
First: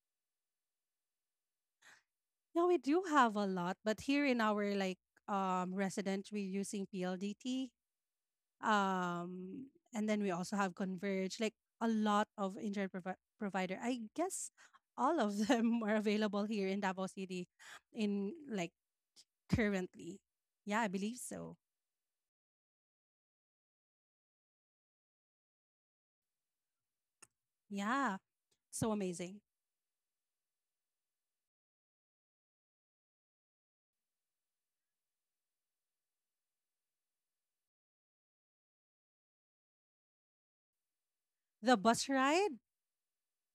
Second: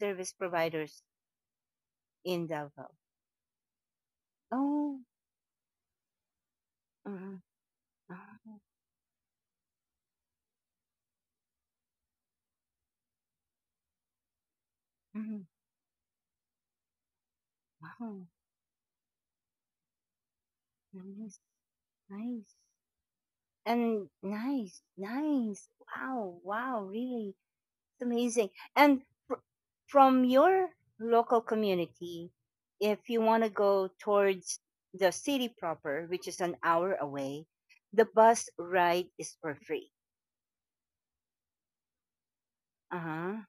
S1: service providers in
S2: no, we
S1: Davao?
S2: do have a lot, but here in our like
S1: Oh,
S2: resident we're using
S1: mhm.
S2: PLDT.
S1: Ah,
S2: Um, and then we also have Converge, like a lot of internet provider. I guess all of
S1: mhm.
S2: them are available here in Davao City,
S1: Wow,
S2: in like currently. Yeah, I believe
S1: nice,
S2: so.
S1: nice. And nice, nice. Wow, wow, really. It's
S2: Yeah,
S1: amazing.
S2: so
S1: And
S2: amazing.
S1: fr- from your local community, if you want to go towards the city proper, which is an hour away, the bus ride is for free.
S2: The bus ride,
S1: Uh huh.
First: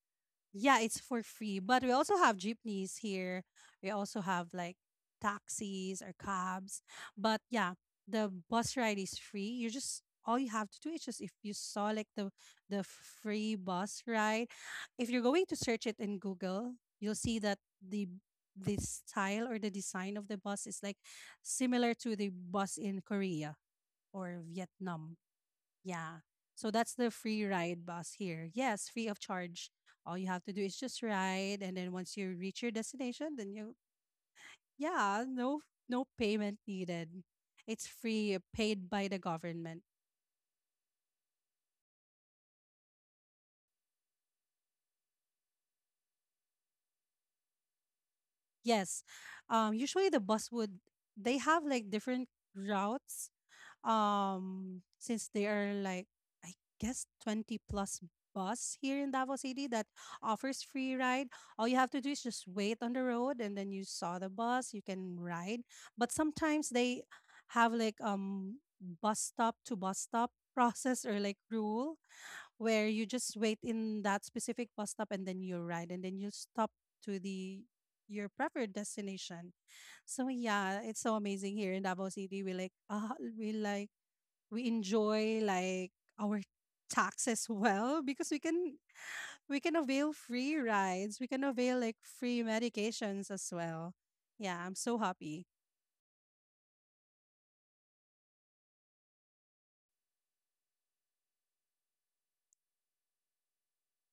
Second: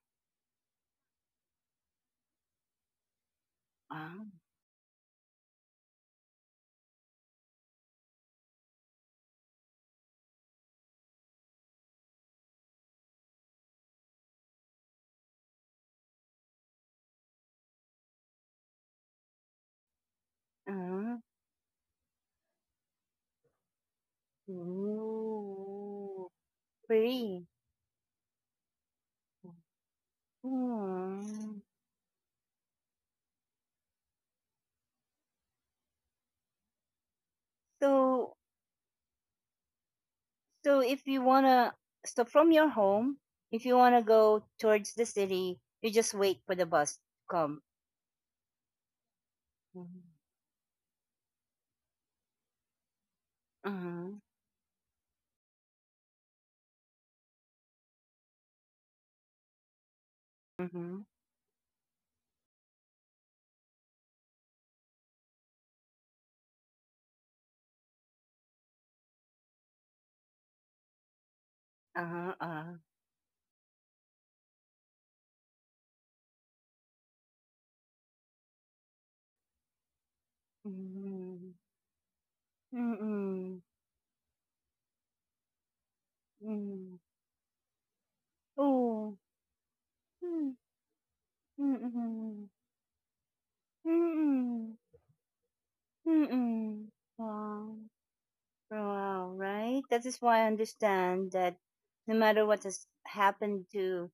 S2: yeah, it's for free. But we also have jeepneys here. We also
S1: Wow.
S2: have like taxis or cabs. But yeah, the bus ride is free. You just all you have to do is just if you saw like the free bus ride, if you're going to search it in Google, you'll see that the style or the design of the
S1: Uh
S2: bus is like
S1: huh.
S2: similar to the bus in Korea or Vietnam. Yeah.
S1: Ooh,
S2: So that's the free
S1: free.
S2: ride bus here. Yes, free of charge. All you have to do is just
S1: Hmm.
S2: ride and then once you reach your destination, then you yeah, no no payment needed. It's
S1: So
S2: free, paid by the government.
S1: So if you wanna, so from your home, if you wanna go towards the city, you just wait for the bus to come.
S2: Yes.
S1: Mhm.
S2: Usually the bus would they have like different routes,
S1: Uh-huh.
S2: since they are like, I guess, 20 plus bus here in Davao City that offers free
S1: Mhm.
S2: ride. All you have to do is just wait on the road and then you saw the bus, you can ride. But sometimes they have like bus stop to bus stop process or like rule
S1: Uh-huh. Uh-huh.
S2: where you just wait in that specific bus stop and then you ride and then you stop to the your preferred destination. So yeah, it's so
S1: Mhm.
S2: amazing here in Davao City. We like we
S1: Mhm.
S2: like we enjoy like our
S1: Mhm.
S2: taxes well, because
S1: Oh.
S2: we can avail
S1: Mm.
S2: free rides, we can avail like free
S1: Mhm.
S2: medications as well. Yeah, I'm
S1: Mhm.
S2: so happy.
S1: Mhm. Wow. Wow, right? That is why I understand that no matter what has happened to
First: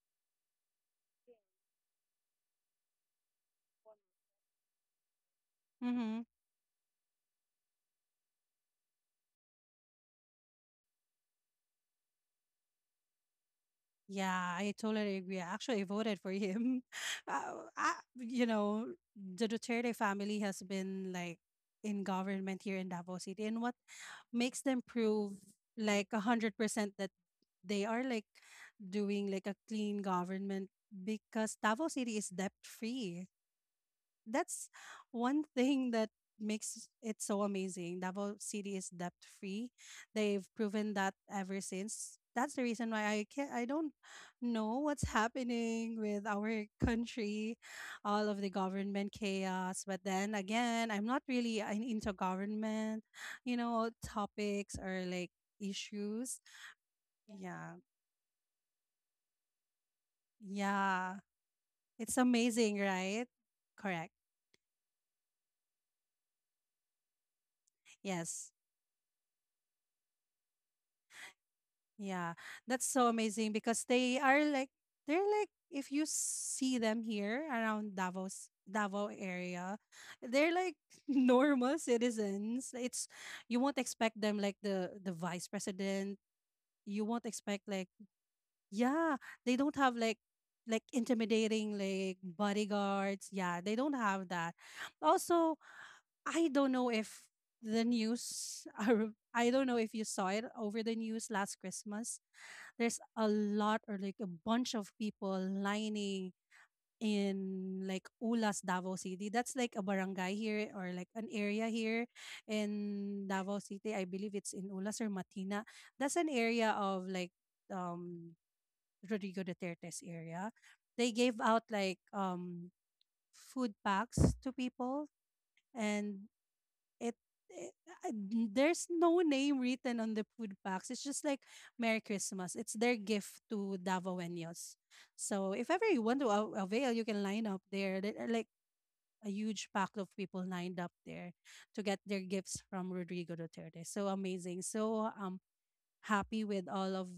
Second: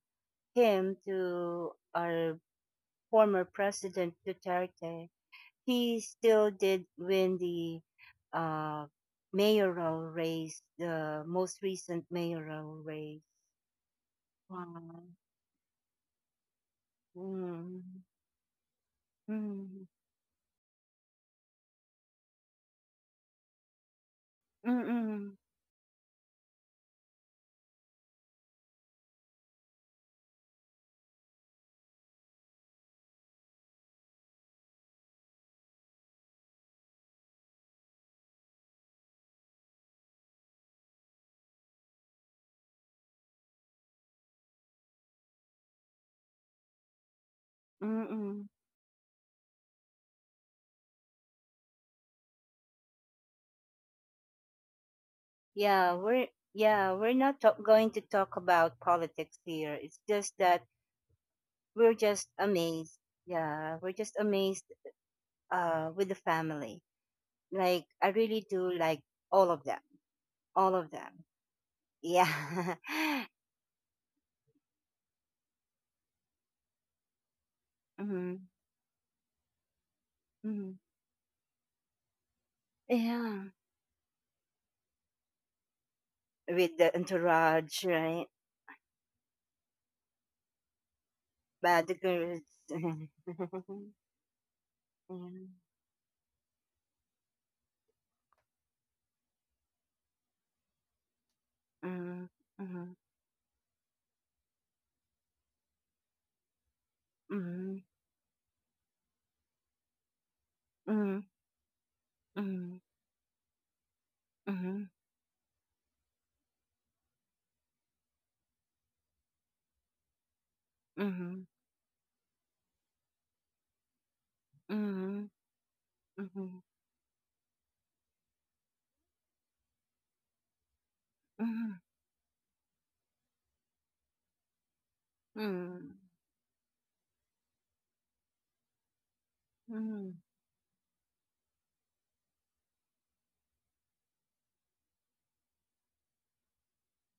S1: him, to our former president Duterte, he
S2: Mm-hmm.
S1: still did win the uh, mayoral race, the most recent mayoral race.
S2: Yeah, I
S1: Wow.
S2: totally agree. I actually voted for him. Uh, I,
S1: Mm,
S2: you know, the
S1: mm,
S2: Duterte family has been like in government here in Davao City, and what makes them prove
S1: mm-mm,
S2: like 100% that they are like doing like a clean government, because Davao City is debt free. That's one thing that makes it so amazing. Davao City is debt free. They've proven that ever since. That's the reason why I can not I don't know what's happening with our country, all of
S1: mm-mm.
S2: the government chaos. But then again, I'm not really into government, you know, topics or like
S1: Yeah, we're
S2: issues.
S1: yeah we're not ta-
S2: Yeah.
S1: going to talk about politics here. It's just that
S2: Yeah.
S1: we're
S2: It's
S1: just
S2: amazing,
S1: amazed.
S2: right?
S1: Yeah, we're just
S2: Correct.
S1: amazed with the family. Like I really
S2: Yes.
S1: do like all of them, all of them.
S2: Yeah,
S1: Yeah.
S2: that's so amazing because they are like they're like if you see them here around
S1: Mm-hmm.
S2: Davos Davao area, they're
S1: Mm-hmm.
S2: like normal citizens. It's
S1: Yeah.
S2: you won't expect them like the vice president.
S1: With the
S2: You won't expect
S1: entourage,
S2: like
S1: right?
S2: yeah, they don't have like intimidating
S1: Bad
S2: like
S1: girls.
S2: bodyguards. Yeah, they don't have that.
S1: Mhm.
S2: Also, I don't know if the news are, I don't know if you saw it over the news last Christmas.
S1: Mhm.
S2: There's a lot or like a bunch of people lining in
S1: Mhm.
S2: like Ulas, Davao City. That's like a barangay here or like
S1: Mhm.
S2: an area here in Davao City. I believe it's in
S1: Mhm.
S2: Ulas or Matina. That's an area of like um Rodrigo Duterte's area.
S1: Mhm.
S2: They gave
S1: Mhm.
S2: out like food packs to people
S1: Mhm.
S2: and
S1: Mhm. Mhm.
S2: it, it I- there's no name written on the food packs. It's just like Merry Christmas. It's their gift to Davaoenos.
S1: Mhm.
S2: So if ever
S1: Mhm.
S2: you want to avail, you can line up there. There are like a huge
S1: Mhm.
S2: pack of
S1: Mhm.
S2: people lined up there to get their gifts from Rodrigo Duterte. So amazing. So happy with all of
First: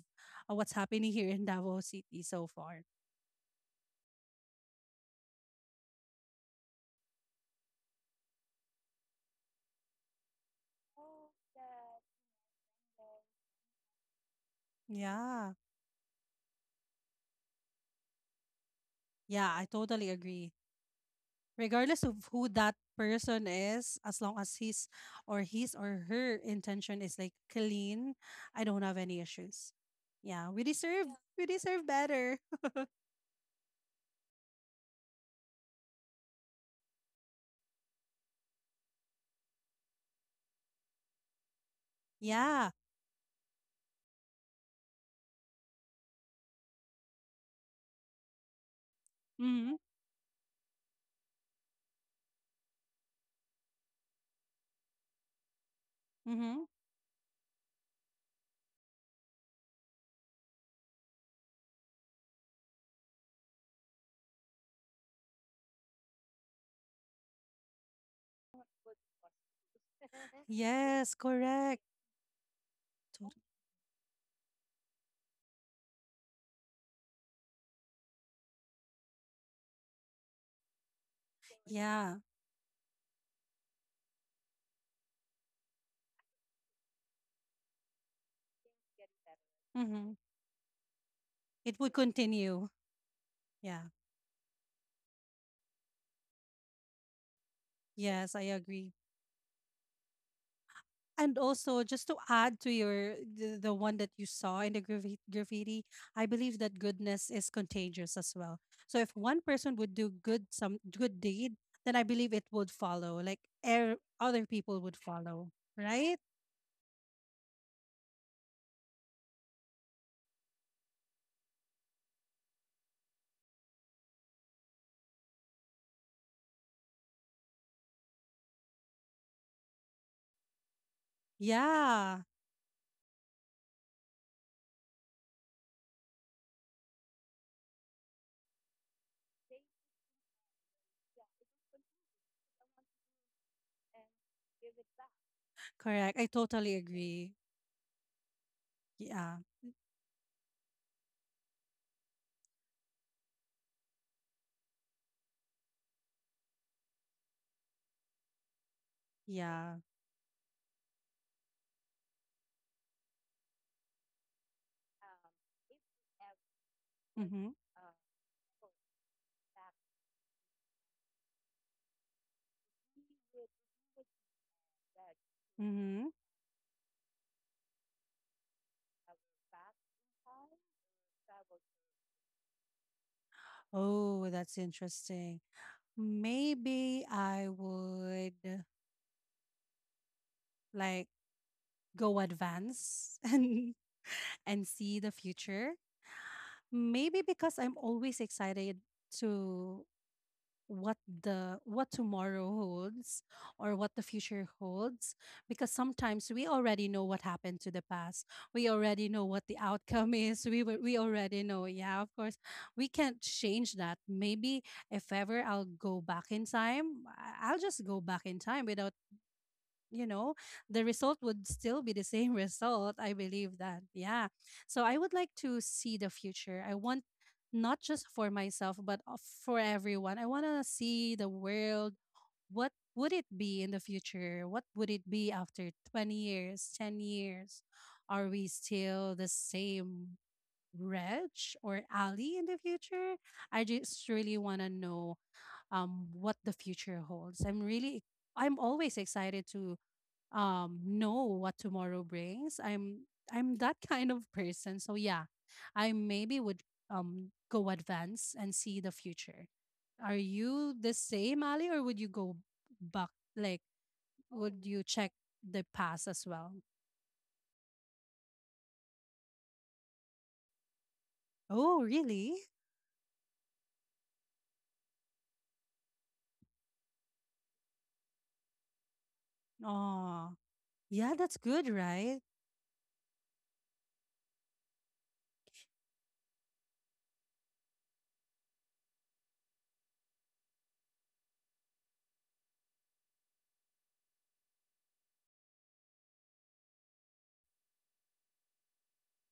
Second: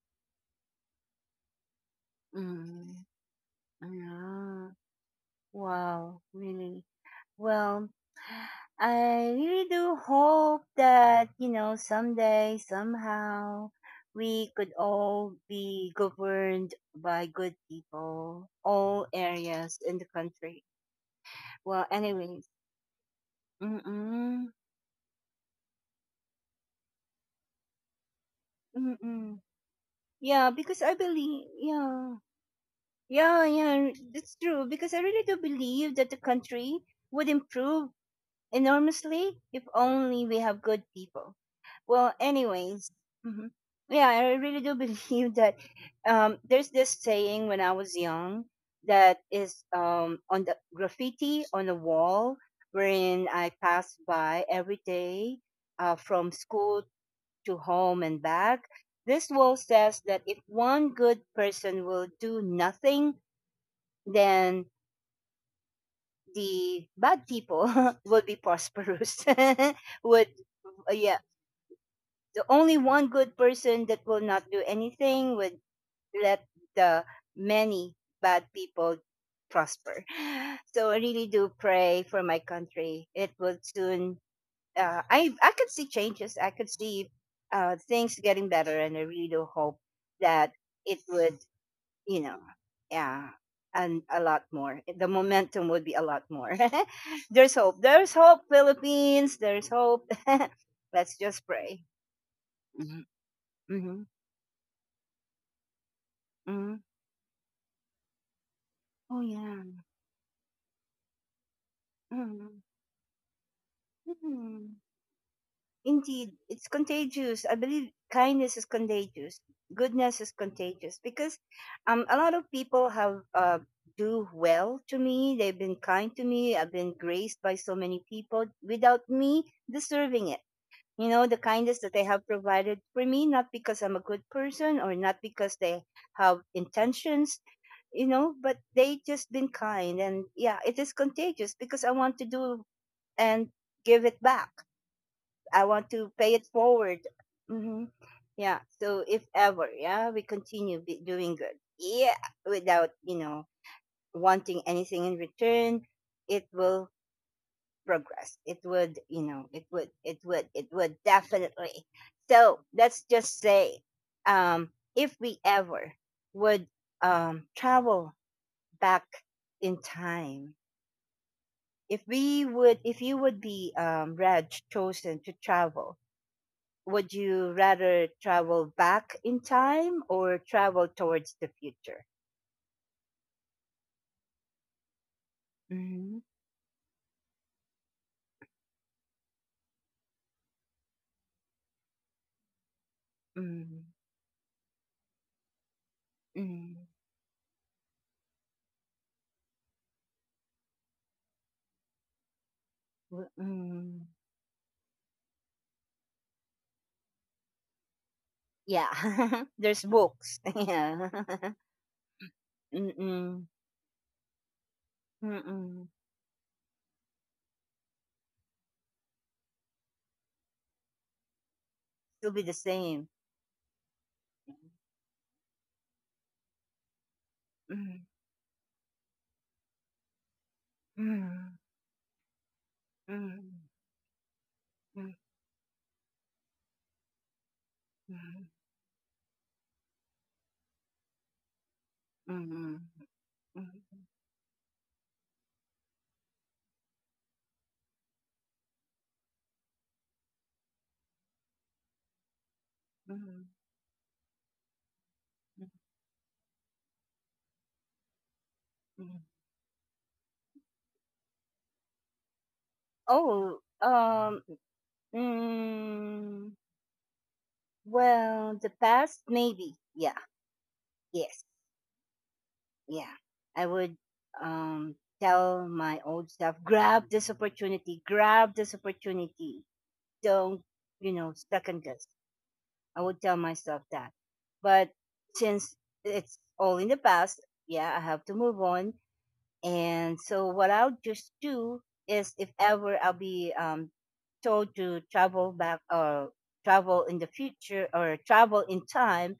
S2: what's happening here in Davao City so far.
S1: Mhm. Yeah. Wow, really. Well, I really do hope that, you know, someday, somehow, we could all
S2: Yeah.
S1: be governed by good people, all
S2: Yeah, I
S1: areas in the
S2: totally agree.
S1: country. Well,
S2: Regardless of
S1: anyways,
S2: who that person is, as long
S1: mm-mm,
S2: as his or her intention is like clean, I don't have any
S1: mm-mm.
S2: issues.
S1: Yeah,
S2: Yeah,
S1: because I believe,
S2: we deserve
S1: yeah,
S2: better.
S1: yeah, yeah, that's true. Because I really do believe that the country would improve enormously if only we have good people. Well,
S2: Yeah.
S1: anyways, hmm, yeah, I really do believe that there's this saying when I was young that is
S2: Mm-hmm,
S1: on the graffiti on the wall wherein I pass by every day from
S2: mm-hmm.
S1: school to home and back. This wall says that if one good person will do nothing, then the bad people will be prosperous, would
S2: Yes, correct.
S1: the only one good
S2: Tot-
S1: person that will not do anything would let the many bad people prosper. So I really do pray
S2: yeah.
S1: for my country. It will soon. I could see changes. I could see things getting better, and I really do hope
S2: Mm-hmm.
S1: that it would.
S2: It would
S1: You know,
S2: continue.
S1: yeah,
S2: Yeah.
S1: and a lot more. The momentum would be a lot more. There's hope. There's
S2: Yes, I
S1: hope,
S2: agree.
S1: Philippines. There's hope. Let's
S2: And
S1: just pray.
S2: also, just to add to your the one
S1: Mhm.
S2: that you saw in the graffiti, I believe that
S1: Mm.
S2: goodness is contagious as well. So if
S1: Oh,
S2: one
S1: yeah.
S2: person would do good some good deed, then I believe it
S1: Mm.
S2: would follow. Like other people
S1: Mm.
S2: would follow, right?
S1: Indeed, it's contagious. I believe kindness is contagious. Goodness is contagious because a lot of people have do well to me. They've been kind to me. I've been graced by so many people without me deserving it. You know, the kindness that they
S2: Yeah,
S1: have provided for me, not because I'm a good person or not because they have intentions, you know, but they just been kind. And yeah, it is contagious because I want to do and give it back. I want to
S2: correct. I
S1: pay it
S2: totally
S1: forward.
S2: agree.
S1: Hmm. Yeah. So if
S2: Yeah,
S1: ever, yeah, we continue be doing good, yeah, without you know wanting anything in return, it will progress. It would, you know,
S2: yeah.
S1: it would definitely. So let's just say, um, if we ever would
S2: Mm-hmm.
S1: travel back in time, if we would, if you would be Reg chosen to travel,
S2: Mm-hmm.
S1: would you rather travel back in time or travel towards the future?
S2: Oh, that's interesting.
S1: Mm-hmm.
S2: Maybe I would like go advance and
S1: Mm.
S2: see the future.
S1: Mm.
S2: Maybe because I'm always excited to what what tomorrow holds or what
S1: Mm.
S2: the future holds, because sometimes we already know what happened to the past, we
S1: Yeah,
S2: already know what the
S1: there's
S2: outcome
S1: books.
S2: is we we
S1: Yeah.
S2: already know yeah of course we can't
S1: Mm-mm.
S2: change that. Maybe if ever I'll
S1: Mm-mm.
S2: go back in time I'll just go back in time without, you know, the result would still be the
S1: Still be
S2: same
S1: the
S2: result.
S1: same.
S2: I believe that. Yeah. So I would like to see the future. I want not
S1: Mm,
S2: just for myself, but for everyone. I want to see the
S1: mm,
S2: world. What would it
S1: mm,
S2: be in the future? What would it
S1: mm,
S2: be after 20 years, 10 years? Are
S1: mm,
S2: we still the same Reg or Ali in the
S1: mm,
S2: future? I
S1: mm,
S2: just really want to know what the future holds. I'm really, I'm always excited to know what tomorrow brings. I'm
S1: mm,
S2: I'm that kind of person. So yeah, I maybe would go advance and see the
S1: mm.
S2: future. Are you the same, Ali, or would you go back?
S1: Oh,
S2: Like, would you check the past as
S1: mm,
S2: well?
S1: well, the past, maybe. Yeah, yes.
S2: Oh, really?
S1: Yeah, I would um, tell my old self, grab this opportunity, grab this opportunity.
S2: Oh,
S1: Don't, you
S2: yeah,
S1: know,
S2: that's good,
S1: second guess.
S2: right?
S1: I would tell myself that. But since it's all in the past, yeah, I have to move on. And so what I'll just do is if ever I'll be told to travel back or travel in the future or travel in time,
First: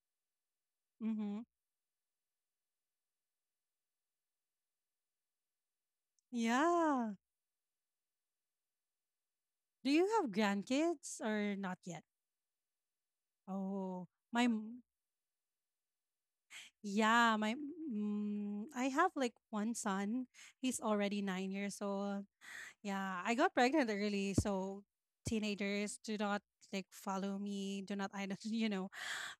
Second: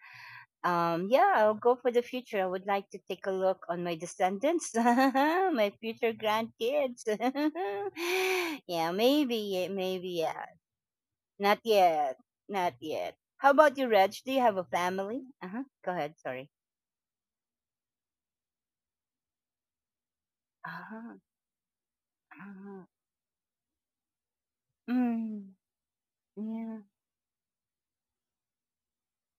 S1: yeah,
S2: Mm-hmm.
S1: I'll go for the future. I would like to take a look on my descendants, my future grandkids.
S2: Yeah.
S1: Yeah, maybe, yeah,
S2: Do you
S1: maybe,
S2: have
S1: yeah.
S2: grandkids or
S1: Not
S2: not yet?
S1: yet, not yet. How about you,
S2: Oh,
S1: Reg? Do you
S2: my
S1: have a
S2: m-
S1: family? Uh huh. Go ahead. Sorry.
S2: Yeah, my I have like one son.
S1: Uh
S2: He's
S1: huh.
S2: already 9 years old.
S1: Uh-huh.
S2: Yeah, I got pregnant early, so
S1: Mm,
S2: teenagers do not
S1: yeah.
S2: like follow me. Do not I don't you know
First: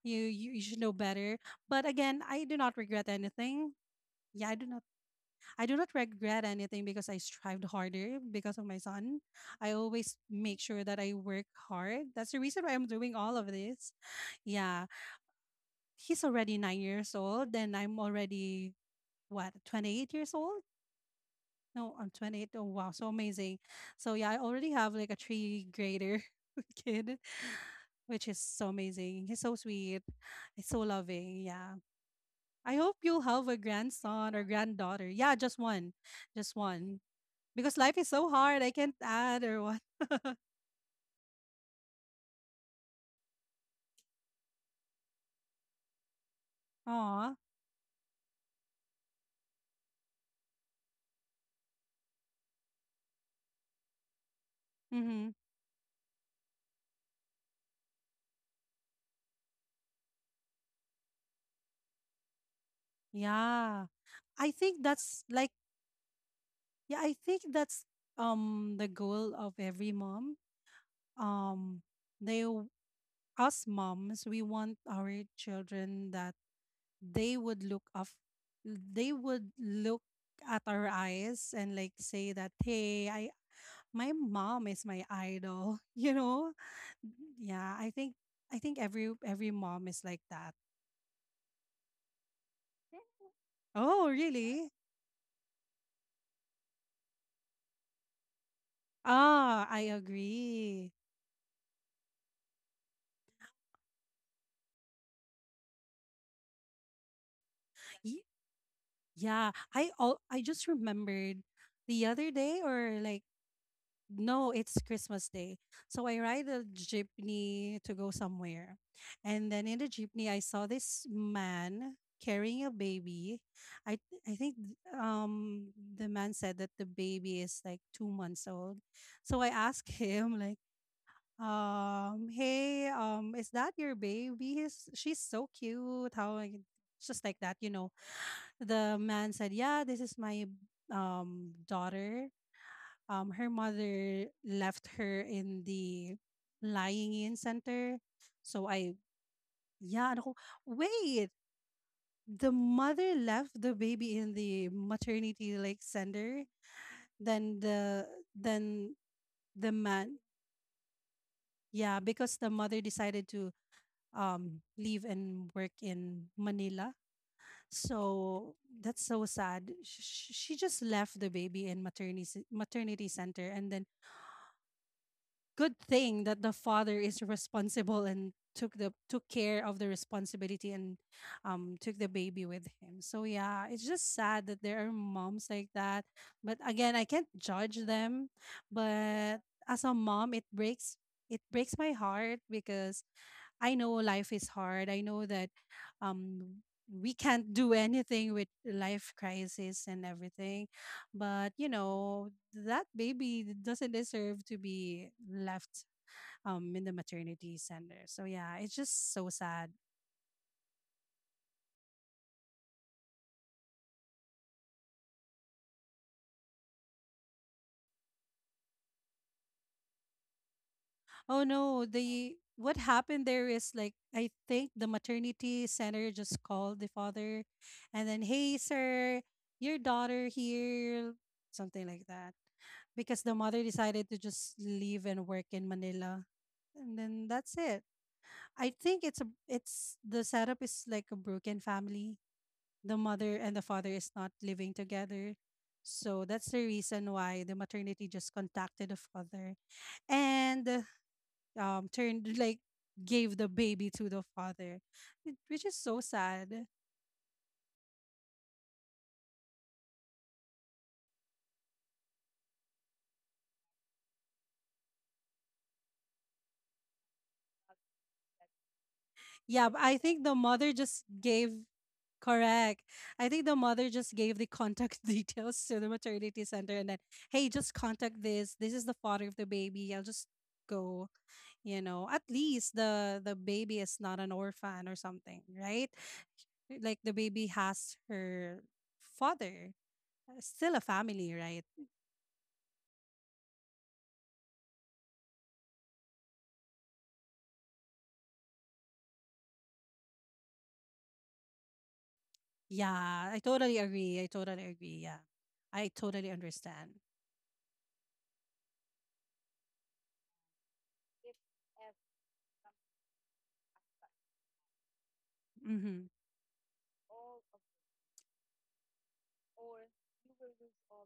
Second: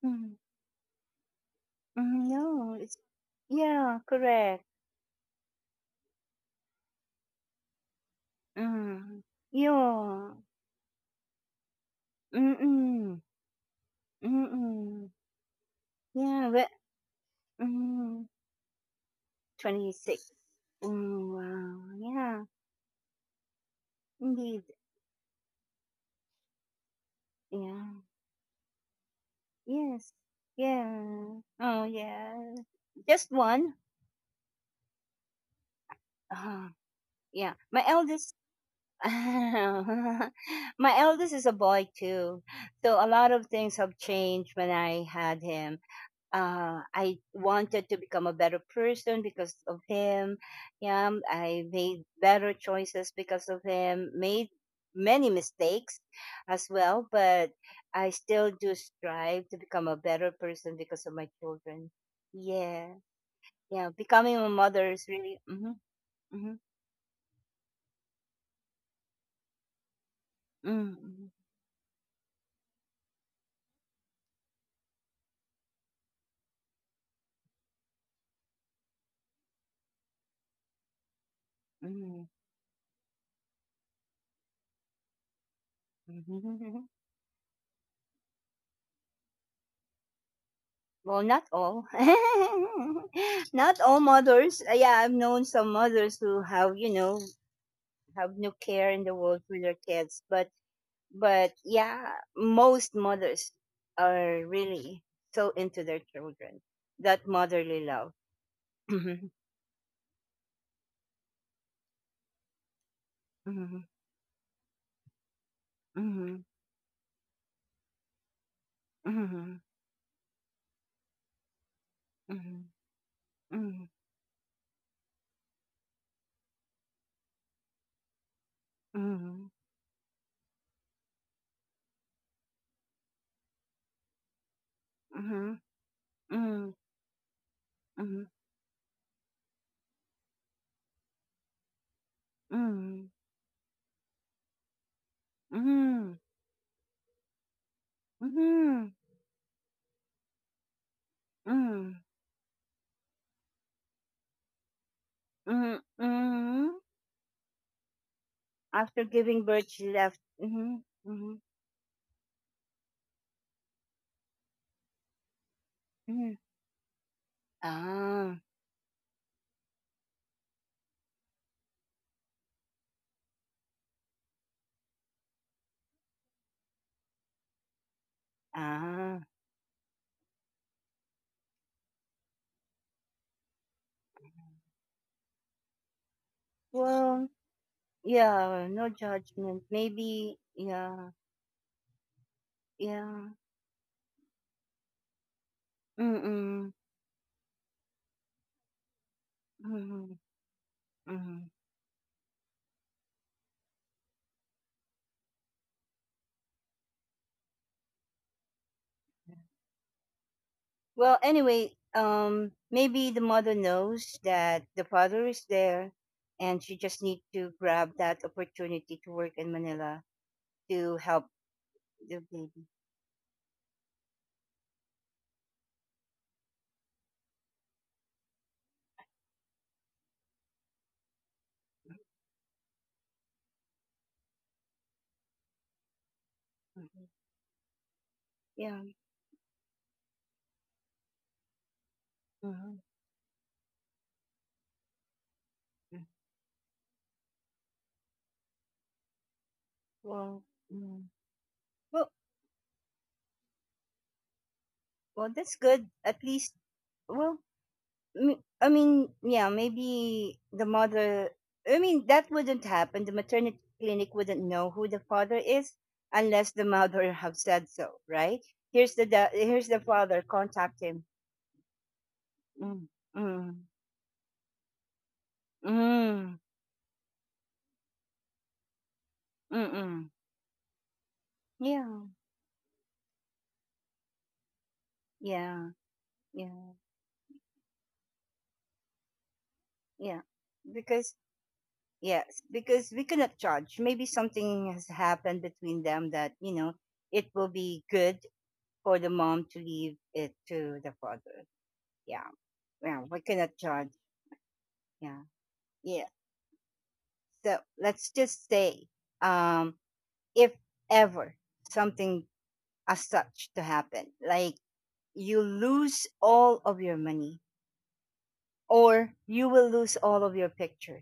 S1: Mm,
S2: you should know better. But again,
S1: mm,
S2: I do
S1: no,
S2: not
S1: it's
S2: regret anything.
S1: yeah,
S2: Yeah,
S1: correct.
S2: I do not regret anything because I strived harder because of my son.
S1: Mm,
S2: I always
S1: yeah.
S2: make sure that I work hard. That's the
S1: Mm
S2: reason why I'm doing
S1: mm.
S2: all of this.
S1: Mm
S2: Yeah,
S1: mm.
S2: he's
S1: Yeah.
S2: already
S1: But,
S2: 9 years old and I'm
S1: mm.
S2: already what 28
S1: 26.
S2: years old
S1: Mm,
S2: no
S1: wow.
S2: I'm
S1: Yeah,
S2: 28. Oh wow, so amazing. So yeah, I
S1: indeed.
S2: already have like a three grader kid,
S1: Yeah.
S2: which is so amazing. He's so sweet,
S1: Yes.
S2: he's so
S1: Yeah.
S2: loving. Yeah,
S1: Oh, yeah.
S2: I hope you'll
S1: Just
S2: have a
S1: one.
S2: grandson or granddaughter. Yeah, just one, just
S1: Uh,
S2: one,
S1: yeah.
S2: because
S1: My
S2: life is so
S1: eldest.
S2: hard, I can't add or what.
S1: My eldest is a boy too. So a lot of things have changed when I had him. I
S2: Aw.
S1: wanted to become a better person because of him. Yeah, I made better choices because of him. Made
S2: Mm-hmm.
S1: many mistakes as well, but I still do strive to become a better person because of my children. Yeah,
S2: Yeah.
S1: yeah. Becoming
S2: I
S1: a
S2: think
S1: mother is
S2: that's
S1: really.
S2: like
S1: Mm-hmm, mm-hmm,
S2: yeah, I think that's the goal of every mom.
S1: mm-hmm,
S2: Um they us moms, we want our children that they would look up, they would look at our eyes and like
S1: mm-hmm,
S2: say that, hey, I my mom is my idol. You know,
S1: mm-hmm.
S2: yeah. I think every mom is like that.
S1: Well, not all. Not all
S2: Oh,
S1: mothers.
S2: really?
S1: Yeah, I've known some mothers who have, you know, have no care in the world for
S2: Ah, I
S1: their kids. But
S2: agree.
S1: but yeah, most mothers are really so into their children, that motherly love.
S2: Ye-
S1: Mhm,
S2: Yeah, I all I just remembered the other day or like
S1: mhm,
S2: no, it's Christmas Day. So I ride
S1: mhm,
S2: a jeepney to go somewhere. And
S1: mhm,
S2: then in the jeepney, I saw this man carrying
S1: mhm,
S2: a baby. I think um the man said that the baby is like 2 months old. So I
S1: mhm,
S2: asked him like, hey, is that your baby? She's so
S1: mhm, mhm,
S2: cute. How I-"
S1: mhm,
S2: just like that, you know.
S1: mhm,
S2: The man said, yeah, this is my daughter.
S1: mhm,
S2: Her mother left her in the
S1: mhm,
S2: lying in center. So I,
S1: mhm,
S2: yeah, and ako, wait,
S1: mhm,
S2: the mother left the baby in the maternity like
S1: mhm,
S2: center.
S1: mhm.
S2: Then the then
S1: After giving
S2: the
S1: birth, she
S2: man,
S1: left. Mhm, mhm,
S2: yeah, because the mother decided to leave and work in
S1: mhm.
S2: Manila.
S1: Ah,
S2: So that's so sad. She just left the baby in maternity center, and then good thing that the father is responsible and took the
S1: ah.
S2: took care of the responsibility and took the baby with him. So yeah, it's just sad that there are moms like that. But again, I
S1: Well,
S2: can't judge them.
S1: yeah, no
S2: But
S1: judgment.
S2: as a mom,
S1: Maybe, yeah,
S2: it breaks my heart because
S1: yeah.
S2: I know life is hard. I know that
S1: Mm-mm,
S2: um, we can't do anything with life
S1: mm-mm,
S2: crisis and
S1: mm-mm.
S2: everything. But, you know, that baby doesn't deserve to be left in the maternity center. So, yeah, it's just so sad.
S1: Well, anyway, maybe the mother knows that the father is there, and she just need to grab that opportunity to work in Manila to help
S2: Oh no,
S1: the
S2: the
S1: baby.
S2: what happened there is like I think the maternity center just called the father and then, "Hey sir, your daughter here," something like that. Because the mother decided to just leave and work in Manila. And
S1: Mhm.
S2: then that's it. I
S1: Yeah.
S2: think it's a it's the setup is like a broken family.
S1: Mm-hmm.
S2: The mother and the father is not living together.
S1: Mm-hmm.
S2: So that's the reason why the maternity just contacted the father.
S1: Well,
S2: And
S1: mm. well,
S2: turned like gave the baby to the father,
S1: well, that's
S2: which is
S1: good.
S2: so
S1: At least,
S2: sad.
S1: well, I mean, yeah, maybe the mother. I mean, that wouldn't happen. The maternity clinic wouldn't know who the father is unless the mother have said so, right?
S2: Yeah,
S1: Here's
S2: but
S1: the
S2: I think
S1: father.
S2: the mother
S1: Contact
S2: just
S1: him.
S2: gave, correct,
S1: Mm,
S2: I think the
S1: mm,
S2: mother just gave the contact details to the
S1: mm,
S2: maternity center and then, "Hey, just contact this, this is the father of the
S1: mm,
S2: baby, I'll
S1: mm.
S2: just go." You
S1: Yeah,
S2: know, at least the baby is not an orphan or something,
S1: yeah,
S2: right?
S1: yeah,
S2: Like the baby has her father,
S1: yeah.
S2: still a
S1: Because
S2: family, right?
S1: yes, because we cannot judge. Maybe something has happened between them that you know it will be good for the mom to leave it to the father. Yeah, yeah, we
S2: Yeah, I
S1: cannot
S2: totally
S1: judge.
S2: agree. I totally agree. Yeah,
S1: Yeah,
S2: I
S1: yeah.
S2: totally understand.
S1: So let's just say, um, if ever something as such to happen, like you
S2: Mm-hmm.
S1: lose all of your money, or you will lose all of your pictures,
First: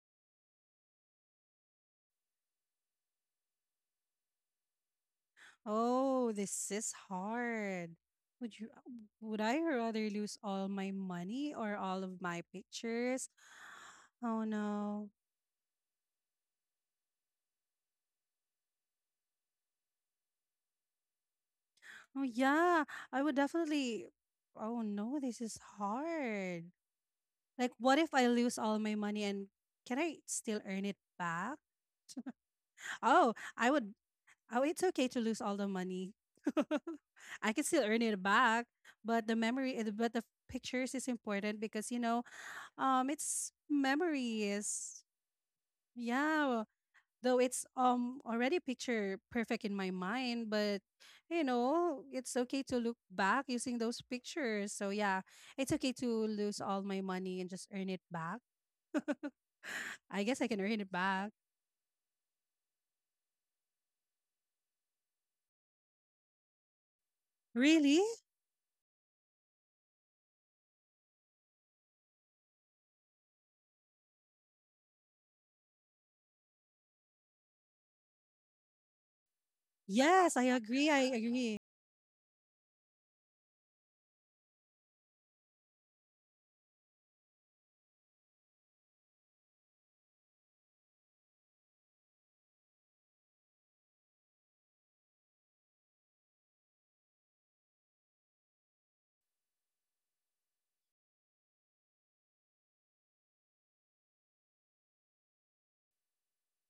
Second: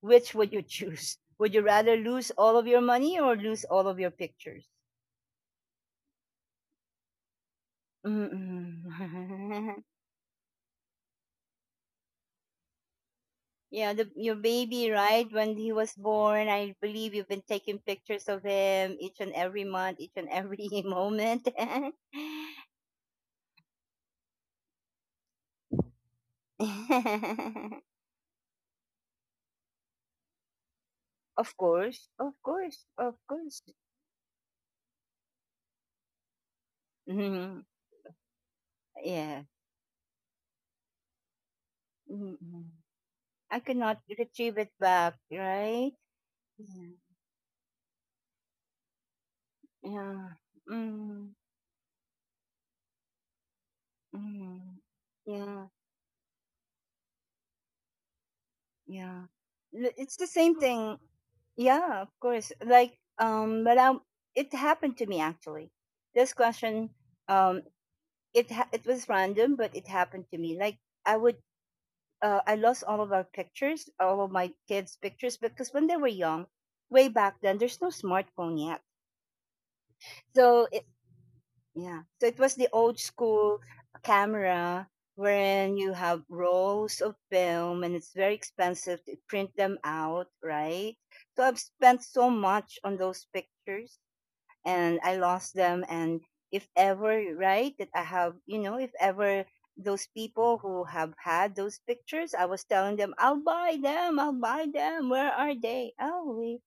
S1: which would you choose? Would you rather lose all of your money or lose all of your pictures?
S2: Oh, this is hard. Would you?
S1: Mm-mm.
S2: Would I rather lose all my money or all of my pictures?
S1: Yeah, the, your
S2: Oh
S1: baby,
S2: no.
S1: right? When he was born, I believe you've been taking pictures of him each and every month, each and every moment.
S2: Oh yeah, I would definitely. Oh no, this is hard. Like, what if I lose all my money and can I still earn it back?
S1: Of course, of course, of
S2: Oh,
S1: course.
S2: I would. Oh, it's okay to lose all the money. I can
S1: Mhm,
S2: still earn it back, but
S1: yeah.
S2: the pictures is important because
S1: Mhm.
S2: it's
S1: I cannot
S2: memory
S1: retrieve it
S2: is
S1: back, right?
S2: yeah.
S1: Yeah.
S2: Though it's already picture perfect in my
S1: Yeah.
S2: mind, but
S1: Mm,
S2: you know, it's okay to look back using those pictures.
S1: mm,
S2: So yeah, it's
S1: yeah.
S2: okay to lose all my money and just earn it back.
S1: Yeah. It's
S2: I
S1: the
S2: guess I can
S1: same
S2: earn it
S1: thing.
S2: back.
S1: Yeah, of course. Like, but it happened to me actually. This question, um,
S2: Really?
S1: it was random, but it happened to me. Like, I would, I lost all of our pictures, all of my kids' pictures, because when they were young, way back then, there's no smartphone yet.
S2: Yes, I
S1: So it,
S2: agree. I agree.
S1: yeah. So it was the old school camera wherein you have rolls of film and it's very expensive to print them out, right? So I've spent so much on those pictures and I lost them. And if ever, right, that I have, if ever those people who have had those pictures, I was telling them, I'll buy them, I'll buy them. Where are they? Oh, we,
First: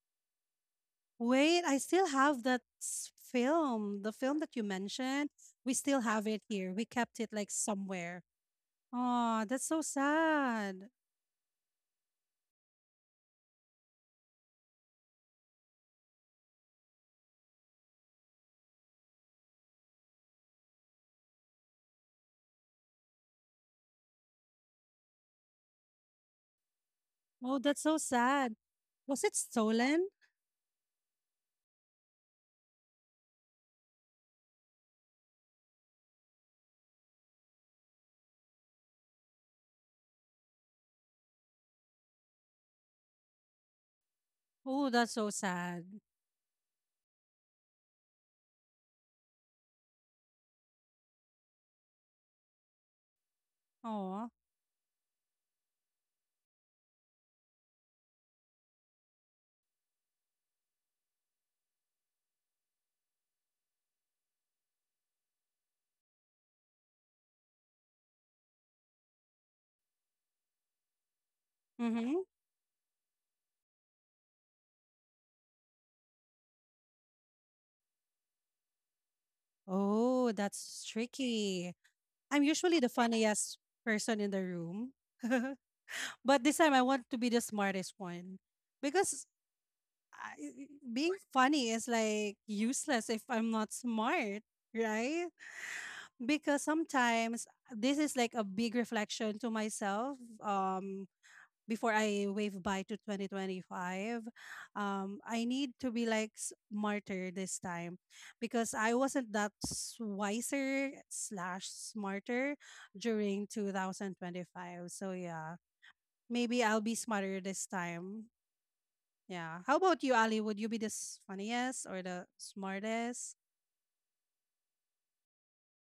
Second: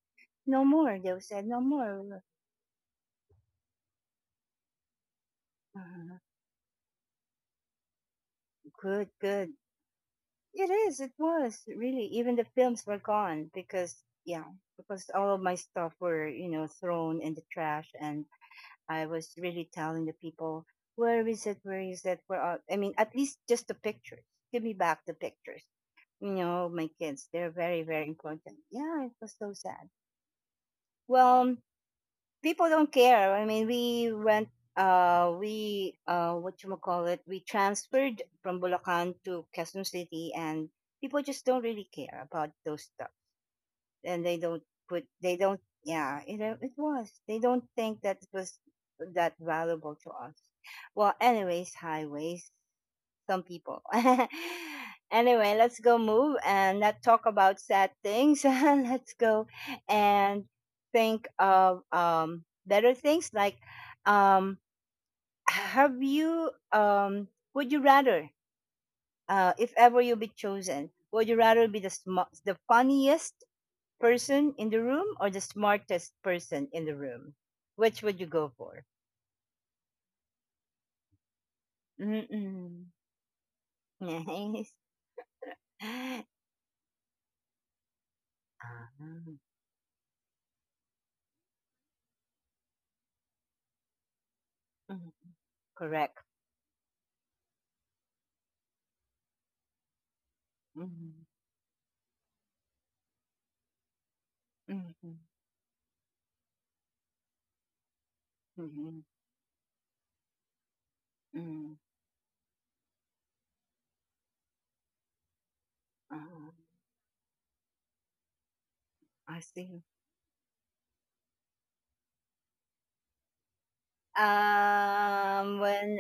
S1: no more. They said, no
S2: Wait, I
S1: more.
S2: still
S1: We were,
S2: have that film. The film that you mentioned, we still
S1: Uh,
S2: have it here. We kept it like somewhere.
S1: good,
S2: Oh,
S1: good.
S2: that's so
S1: It
S2: sad.
S1: is. It was really. Even the films were gone because, yeah, because all of my stuff were, thrown in the trash, and I was really telling the people, "Where is it? Where is it? Where?" I mean, at least just the pictures. Give me back the pictures. You know, my kids. They're
S2: Oh,
S1: very,
S2: that's so
S1: very important.
S2: sad.
S1: Yeah, it
S2: Was
S1: was
S2: it
S1: so sad.
S2: stolen?
S1: Well, people don't care. I mean, we went, we, what you call it, we transferred from Bulacan to Quezon City, and people just don't really care about those stuff, and they don't
S2: Oh,
S1: put,
S2: that's so
S1: they don't,
S2: sad.
S1: yeah, it was. They don't think that it was that valuable to us. Well, anyways, highways some people.
S2: Oh,
S1: Anyway, let's go move and not talk about sad things. Let's go and think of better things like um, have you, um, would you rather, if ever you be chosen, would you rather be
S2: mm-hmm.
S1: the funniest person in the room or the smartest person in the room? Which would you go for?
S2: Oh, that's tricky. I'm usually
S1: Mm-mm.
S2: the funniest person in the
S1: Nice.
S2: room. But this time I want to be the smartest one
S1: Ah,
S2: because
S1: mm,
S2: I, being funny is like useless if I'm not smart, right?
S1: correct.
S2: Because sometimes this is like a big reflection to myself.
S1: Mhm.
S2: Before I wave bye to 2025,
S1: Mhm,
S2: I need to be like smarter this time because I
S1: mhm,
S2: wasn't that wiser slash
S1: mm,
S2: smarter during 2025. So yeah,
S1: uh
S2: maybe I'll be smarter this time,
S1: I
S2: yeah. How
S1: see.
S2: about you, Ali? Would you be the funniest or the smartest?
S1: When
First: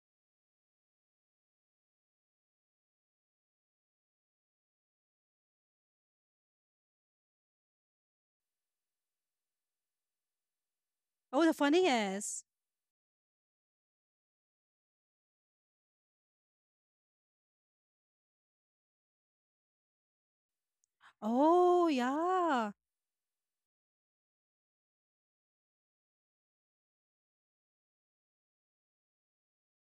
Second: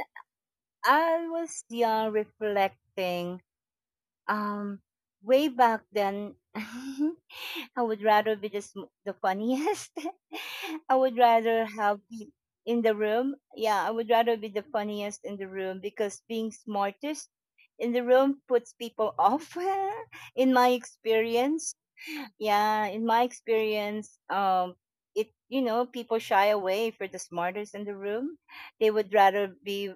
S1: I was young, reflecting, Um, way back then, I would rather be the funniest. I would
S2: Oh, the
S1: rather have the
S2: funniest.
S1: in the room. Yeah, I would rather be the funniest in the room because being smartest in the room puts people off. In my experience,
S2: Oh, yeah.
S1: yeah, in my experience, it people shy away for the smartest in the room. They would rather be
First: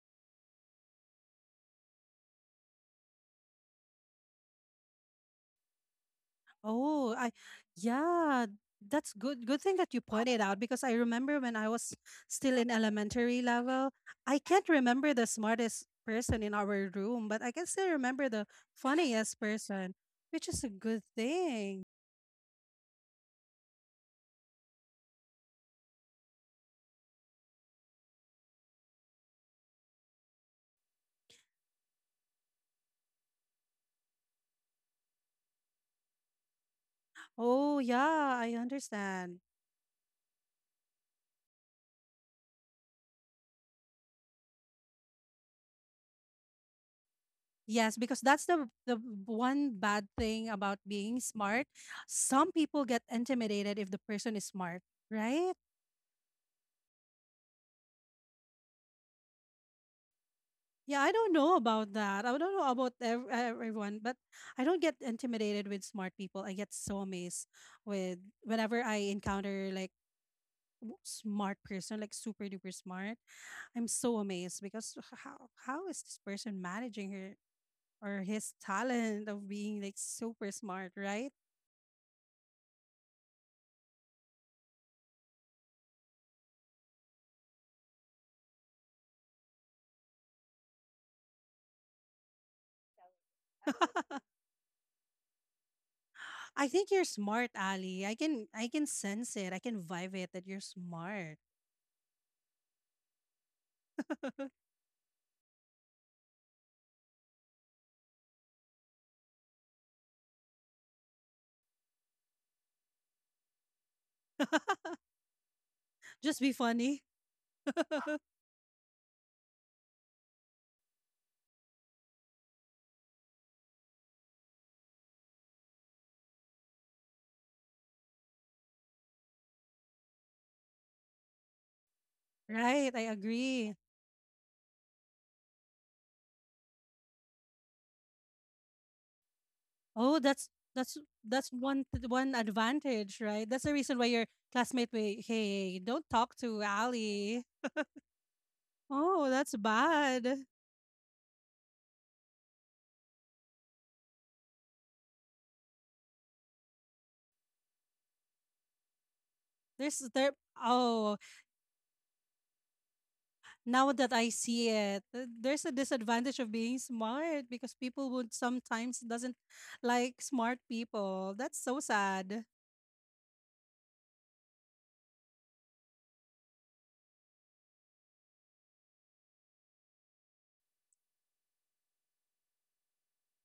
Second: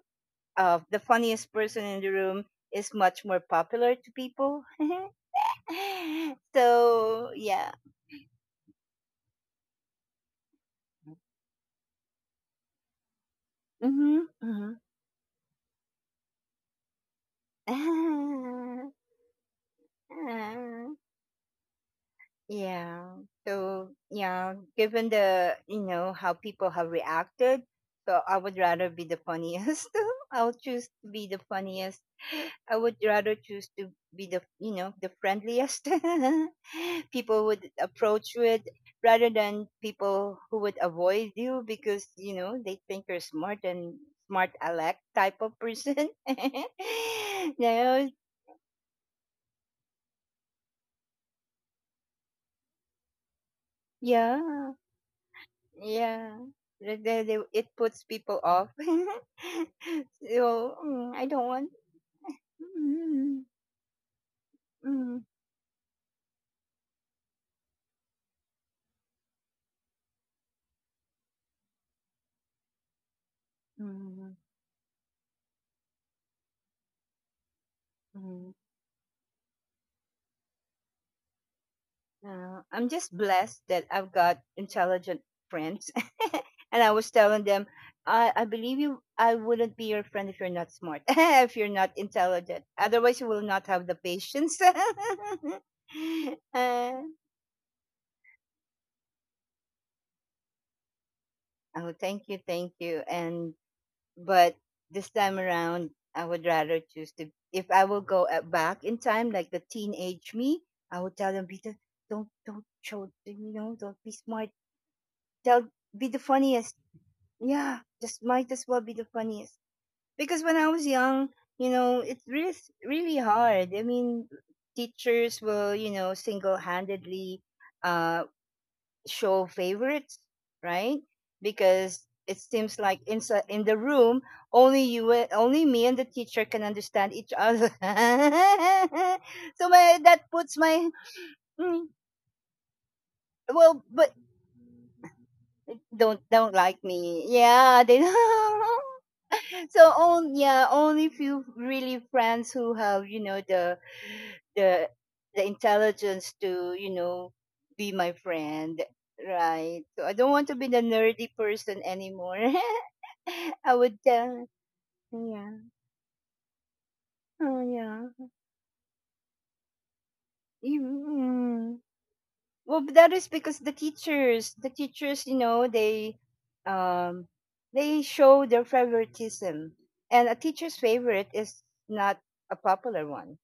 S1: the funniest person in the room is much more popular to people.
S2: Oh, I
S1: So yeah.
S2: Yeah, that's good. Good thing that you pointed out because I remember when I was still in elementary level, I can't
S1: Mm-hmm.
S2: remember the smartest person in our room, but I can still remember the
S1: Mm-hmm.
S2: funniest person, which is a good thing.
S1: Yeah. So yeah, given the you know how people have reacted, so I would rather be the funniest. I'll choose to be the funniest. I would rather choose to be the you know the friendliest people would
S2: Oh, yeah,
S1: approach
S2: I
S1: with, rather
S2: understand.
S1: than people who would avoid you because they think you're smart and smart aleck type of person.
S2: Yes,
S1: No,
S2: because that's the one bad thing about being smart. Some people get intimidated if the person is
S1: yeah.
S2: smart, right?
S1: Yeah. Like they, it puts people off. So
S2: Yeah, I
S1: I
S2: don't
S1: don't
S2: know
S1: want.
S2: about that. I don't know about
S1: Mm,
S2: everyone, but I don't get
S1: mm,
S2: intimidated with smart people. I get so amazed with whenever I encounter like smart person, like super duper smart. I'm so
S1: mm,
S2: amazed because how is this person managing her or his
S1: mm.
S2: talent of being like super smart, right?
S1: I'm just blessed that I've got intelligent friends, and I was telling them, I believe you. I wouldn't be your friend if you're not smart, if you're not intelligent. Otherwise, you will not have the patience.
S2: I think you're
S1: Oh,
S2: smart, Ali. I can sense it. I can vibe it that you're smart.
S1: thank you, and but this time around, I would rather choose to. If I will go at back in time, like the teenage me, I would tell them, Peter, don't show, don't be smart. Tell be the
S2: Just be
S1: funniest.
S2: funny.
S1: Yeah, just might as well be the funniest. Because when I was young, it's really really hard. I mean, teachers will, single-handedly, uh show favorites, right? Because it seems
S2: Right,
S1: like
S2: I
S1: inside in
S2: agree.
S1: the room, only me and the teacher can understand each other. So my,
S2: Oh,
S1: that
S2: that's
S1: puts my,
S2: that's that's one
S1: mm,
S2: one advantage, right? That's the
S1: well,
S2: reason why
S1: but
S2: your classmate will, "Hey, don't
S1: don't
S2: talk
S1: don't
S2: to
S1: like me.
S2: Ali."
S1: Yeah, they
S2: Oh, that's
S1: So on,
S2: bad.
S1: yeah, only few really friends who have the the intelligence to be my friend, right?
S2: There's
S1: So I
S2: there
S1: don't want to be the
S2: Oh,
S1: nerdy person anymore. I
S2: now
S1: would
S2: that I
S1: tell,
S2: see it,
S1: yeah,
S2: there's a disadvantage of being smart
S1: oh
S2: because people
S1: yeah.
S2: would sometimes doesn't like smart
S1: You-
S2: people. That's so
S1: mm.
S2: sad.
S1: Well, but that is because the teachers, um they show their favoritism, and a teacher's favorite is not a popular one,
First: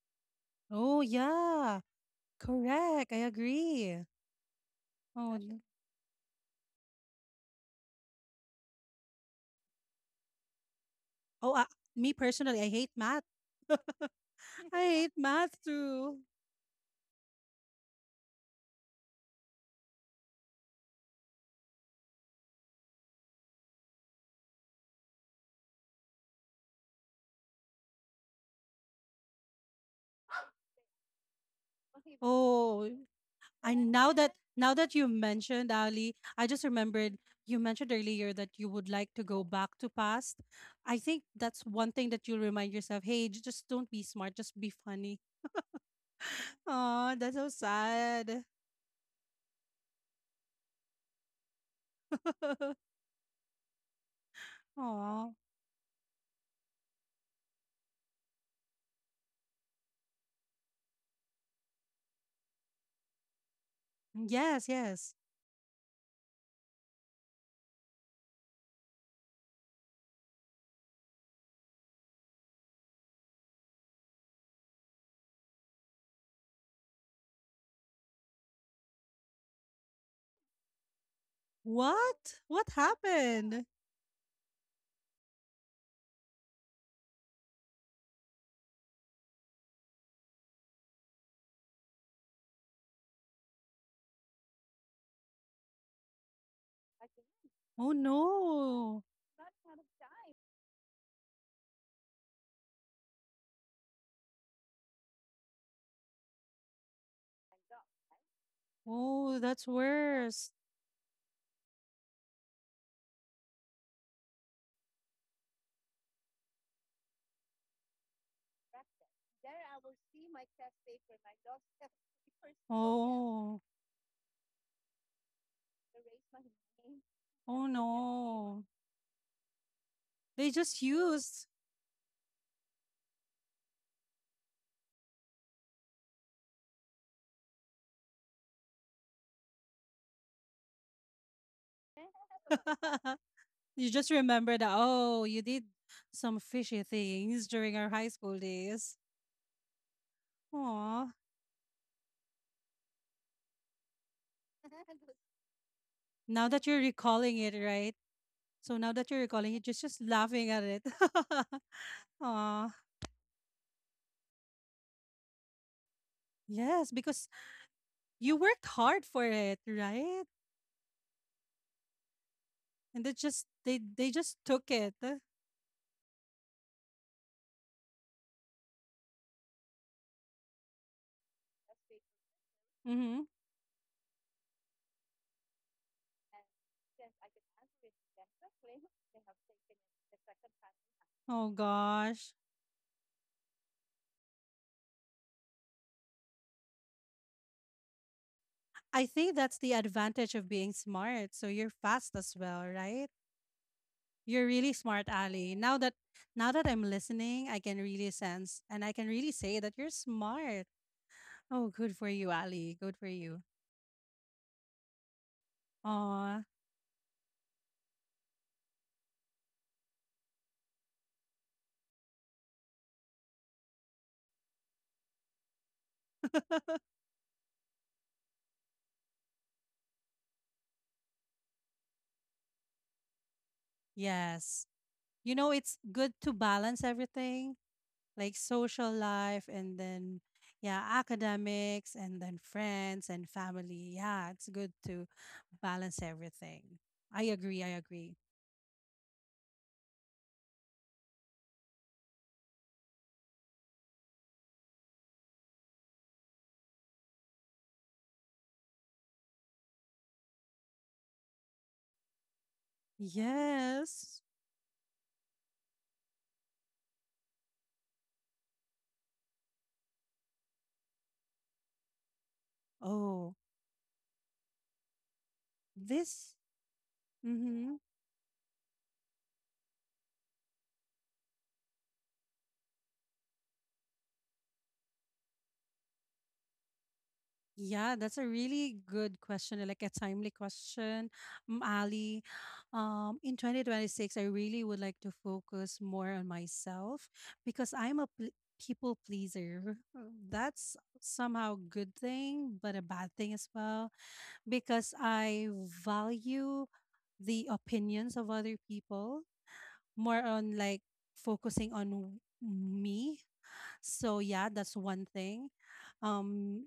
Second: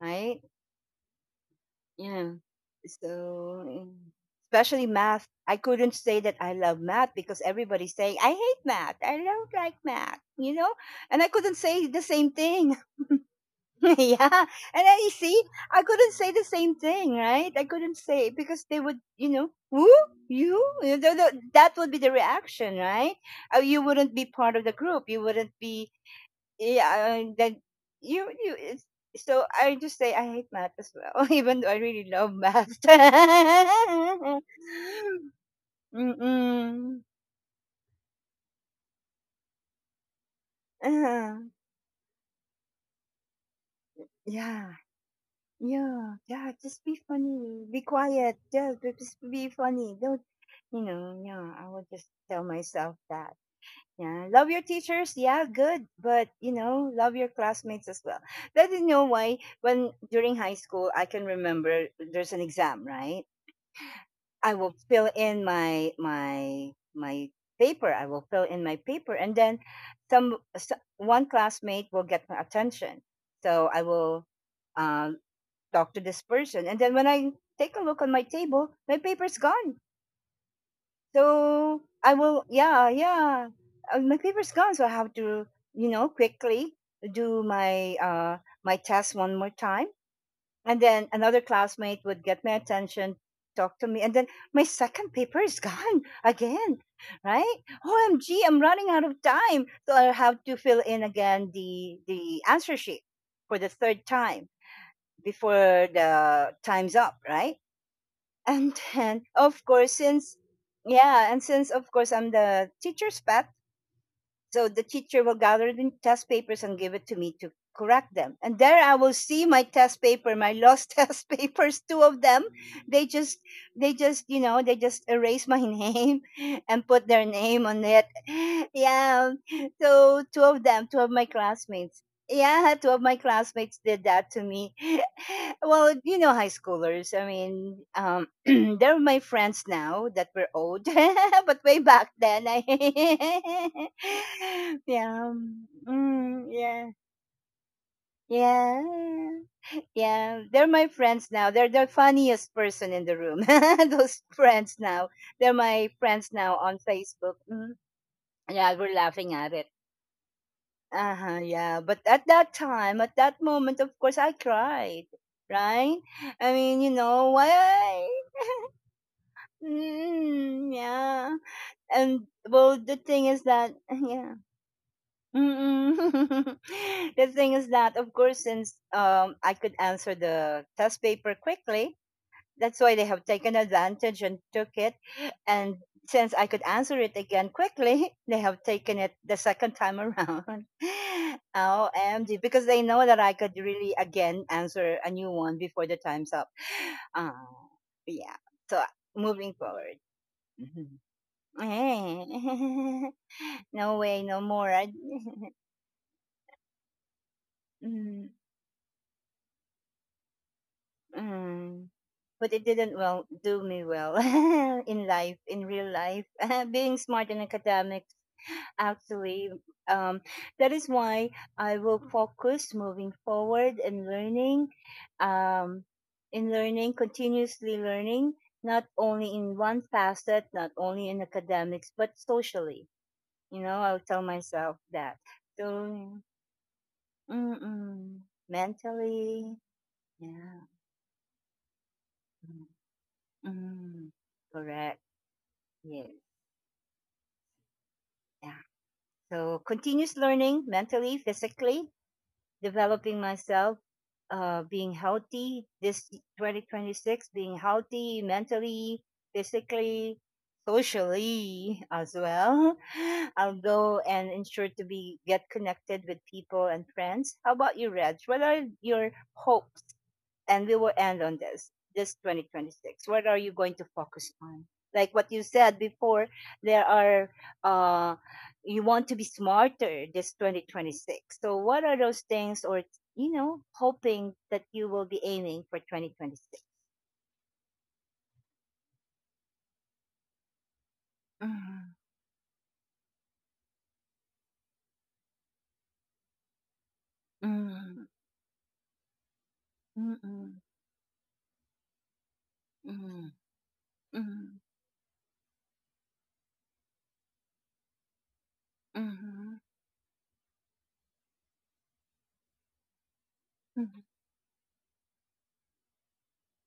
S1: right?
S2: Oh yeah,
S1: Yeah.
S2: correct. I
S1: So, mm,
S2: agree.
S1: especially math,
S2: Oh,
S1: I
S2: n-
S1: couldn't say that I love math because everybody's saying, I hate math. I don't like math, you know? And I couldn't
S2: oh,
S1: say the
S2: me
S1: same
S2: personally, I
S1: thing.
S2: hate math.
S1: Yeah.
S2: I
S1: And then
S2: hate
S1: you see,
S2: math
S1: I
S2: too.
S1: couldn't say the same thing, right? I couldn't say because they would, who? You? You know, that would be the reaction, right? You wouldn't be part of the group. You wouldn't be, yeah, and then you you it's, so I just say I hate math as well, even though I really love math.
S2: Oh, I now that now that you mentioned Ali, I just
S1: Mm-mm.
S2: remembered you mentioned earlier that you would like to go back to past. I think
S1: Uh,
S2: that's one thing that you'll remind yourself. Hey, just don't be smart, just be
S1: yeah,
S2: funny.
S1: yeah, yeah. Just be
S2: Oh, that's so
S1: funny. Be quiet.
S2: sad.
S1: Just be funny. Don't. Yeah, I would just tell myself that. Yeah, love your teachers.
S2: Oh,
S1: Yeah, good. But love your classmates as well. That is why. When during high school, I can remember there's an exam, right? I
S2: yes,
S1: will fill
S2: yes.
S1: in my paper. I will fill in my paper, and then some s one classmate will get my attention. So I will, uh, talk to this person, and then when I take a look on my table, my paper's gone. So I
S2: What?
S1: will,
S2: What
S1: yeah, yeah,
S2: happened?
S1: my paper's gone. So I have to, quickly do my test one more time, and then another classmate would get my attention, talk to me, and then my second paper is gone again, right?
S2: Oh
S1: OMG, I'm running
S2: no.
S1: out of time, so I'll have to fill in again the answer sheet for the third time before the time's up, right? And then,
S2: Oh,
S1: of
S2: that's
S1: course, since,
S2: worse.
S1: yeah, and since, of course, I'm the teacher's pet, so the teacher will gather the test papers and give it to me to correct them. And there I will see my test paper, my lost test papers, two of them. They just
S2: Young. Oh,
S1: they just erase my name and put their name
S2: oh, yeah.
S1: on it.
S2: No.
S1: Yeah. So two
S2: They
S1: of
S2: just
S1: them, two of my
S2: used.
S1: classmates. Yeah, two of my classmates did that to me. Well, high schoolers. I mean, they're my friends now that we're old, but way back then, I
S2: You just remember that, oh,
S1: yeah,
S2: you did some
S1: mm,
S2: fishy
S1: yeah,
S2: things during our high school days.
S1: yeah, yeah. They're my
S2: Aw.
S1: friends now. They're the funniest person in the room. Those friends now. They're my friends
S2: Now
S1: now
S2: that
S1: on
S2: you're
S1: Facebook.
S2: recalling it,
S1: Mm.
S2: right?
S1: Yeah,
S2: So
S1: we're
S2: now that you're
S1: laughing at
S2: recalling
S1: it.
S2: it, just laughing at it.
S1: Uh-huh, yeah. But at that
S2: Aw.
S1: time, at that moment, of course, I cried, right? I mean,
S2: Yes, because
S1: why?
S2: you worked hard for it, right?
S1: Mm, yeah. And well, the
S2: And
S1: thing is that,
S2: they
S1: yeah.
S2: just took it.
S1: Mm-mm. The thing is that, of course, since I could answer the test paper quickly, that's why they have
S2: Mm-hmm.
S1: taken advantage and took it. And since I could answer it again quickly, they have taken it the second time around.
S2: Oh gosh.
S1: OMG, because they know that I could really again answer a new one before the time's up. Uh, yeah. So
S2: I think
S1: moving
S2: that's the
S1: forward.
S2: advantage of being
S1: Mhm.
S2: smart. So you're fast as well, right?
S1: No way, no
S2: You're
S1: more.
S2: really smart, Ali. Now that I'm listening, I can really
S1: Mm,
S2: sense and I can really say that you're smart. Oh,
S1: mm.
S2: good for you,
S1: But it
S2: Ali.
S1: didn't
S2: Good for
S1: well
S2: you.
S1: do me well in life, in real life.
S2: Aw.
S1: Being smart in academics. Actually, um, that is why I will focus moving forward in learning, um, continuously learning, not only in one facet, not only in academics, but socially. You know, I'll tell
S2: Yes.
S1: myself that.
S2: You know, it's good
S1: So,
S2: to balance everything,
S1: mm-mm,
S2: like social life
S1: mentally,
S2: and then,
S1: yeah,
S2: yeah, academics and then friends and family.
S1: mm,
S2: Yeah, it's good
S1: correct,
S2: to balance
S1: yeah,
S2: everything. I agree. I agree.
S1: yeah. So, continuous learning, mentally, physically, developing myself, being healthy this 2026, being healthy mentally, physically, socially as well. I'll go
S2: Yes.
S1: and ensure to be get connected with people and friends. How about you, Reg? What are your hopes, and we will end on This 2026, what
S2: Oh,
S1: are you going to focus on, like what you said before?
S2: this.
S1: There are,
S2: Mm-hmm.
S1: uh you want to be smarter this 2026, so what are those things, or, hoping that you will be aiming for 2026?
S2: Yeah, that's a really good question, like a timely question, mm,
S1: Mhm,
S2: Ali. In 2026, I really would like to focus more on myself because I'm a people pleaser.
S1: mhm,
S2: That's somehow a good thing, but a
S1: mhm,
S2: bad thing as well
S1: mhm, mhm,
S2: because I value the opinions of other people more on like focusing on me.
S1: mhm,
S2: So yeah, that's one thing. Um,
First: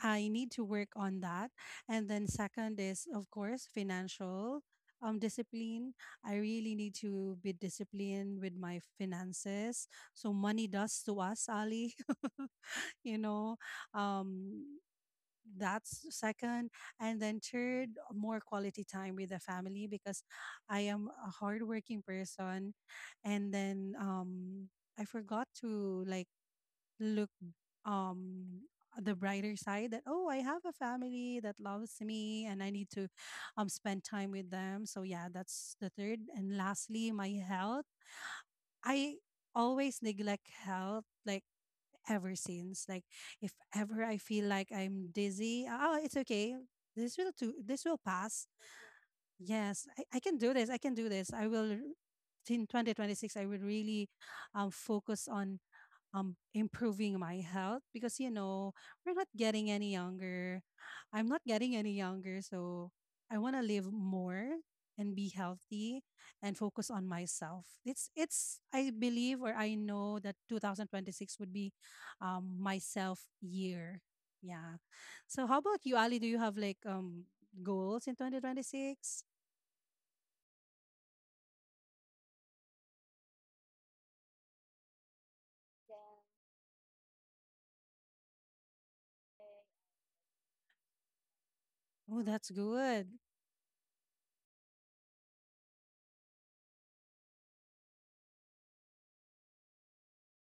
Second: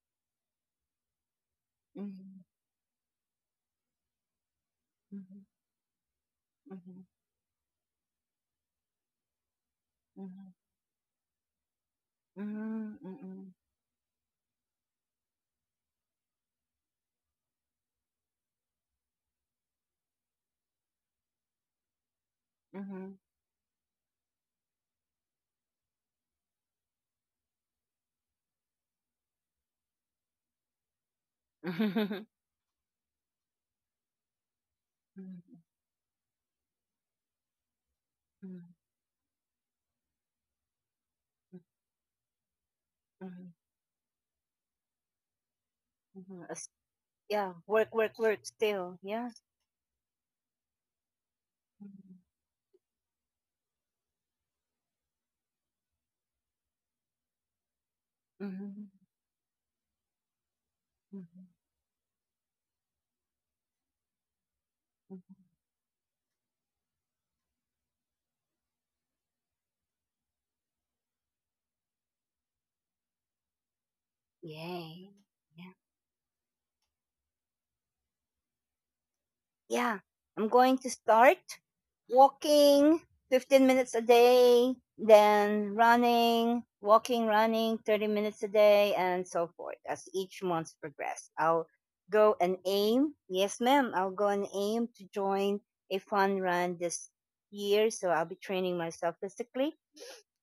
S2: I need to work on that.
S1: mhm,
S2: And then
S1: mhm,
S2: second is, of course, financial discipline. I really
S1: mhm,
S2: need
S1: mhm,
S2: to be disciplined with my finances. So
S1: mhm,
S2: money does to us, Ali.
S1: mhm, mhm,
S2: you
S1: mhm,
S2: know, um, that's second. And then third, more quality time with the family because I am a hardworking person.
S1: mhm,
S2: And then I forgot to look, um the brighter side that oh, I have a family that loves
S1: mhm,
S2: me and I need to spend time with them. So yeah, that's the third, and lastly my health.
S1: mhm,
S2: I always neglect health, like ever since, like if
S1: mhm,
S2: ever I feel like I'm dizzy, oh, it's
S1: mhm,
S2: okay,
S1: mhm. Yeah,
S2: this
S1: work,
S2: will
S1: work, work
S2: pass.
S1: still. Yeah.
S2: I can do this, I can do this, I will, in 2026 I will really focus on improving my health because you know,
S1: Mm-hmm.
S2: we're not getting any younger, I'm not
S1: Hmm,
S2: getting any younger, so I want to live more and be
S1: hmm.
S2: healthy and focus on myself. It's I believe or I know that 2026 would be myself year, yeah.
S1: Yay.
S2: So how
S1: Yeah.
S2: about you, Ali? Do you have like goals in 2026?
S1: Yeah. I'm going to start walking 15 minutes a day, then running, walking, running 30 minutes a day, and so forth as each month progress. I'll
S2: Oh,
S1: go
S2: that's
S1: and
S2: good.
S1: aim. Yes, ma'am. I'll go and aim to join a fun run this year. So I'll be training myself physically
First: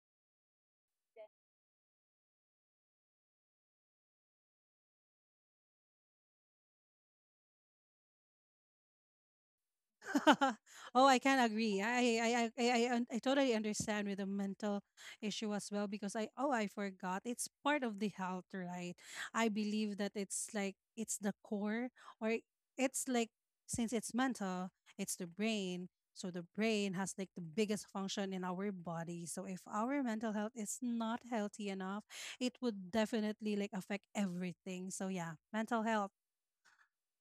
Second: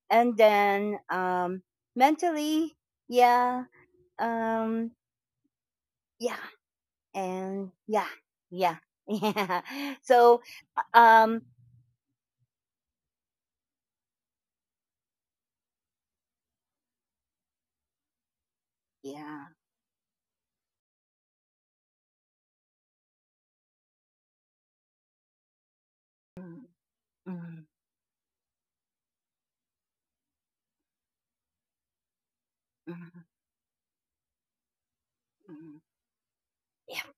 S1: and then, mentally. Yeah. um yeah. And yeah, yeah. Yeah. So,
S2: Oh, I can
S1: um
S2: agree. I totally understand with the mental issue as well because I oh, I forgot it's part of the health, right?
S1: yeah.
S2: I believe that it's the core, or it's like since it's mental, it's the brain. So the
S1: Mm,
S2: brain has like the
S1: mm,
S2: biggest function in our body. So if our mental health is not healthy enough, it would
S1: mm,
S2: definitely like affect everything. So yeah,
S1: mm.
S2: mental health.
S1: Yeah,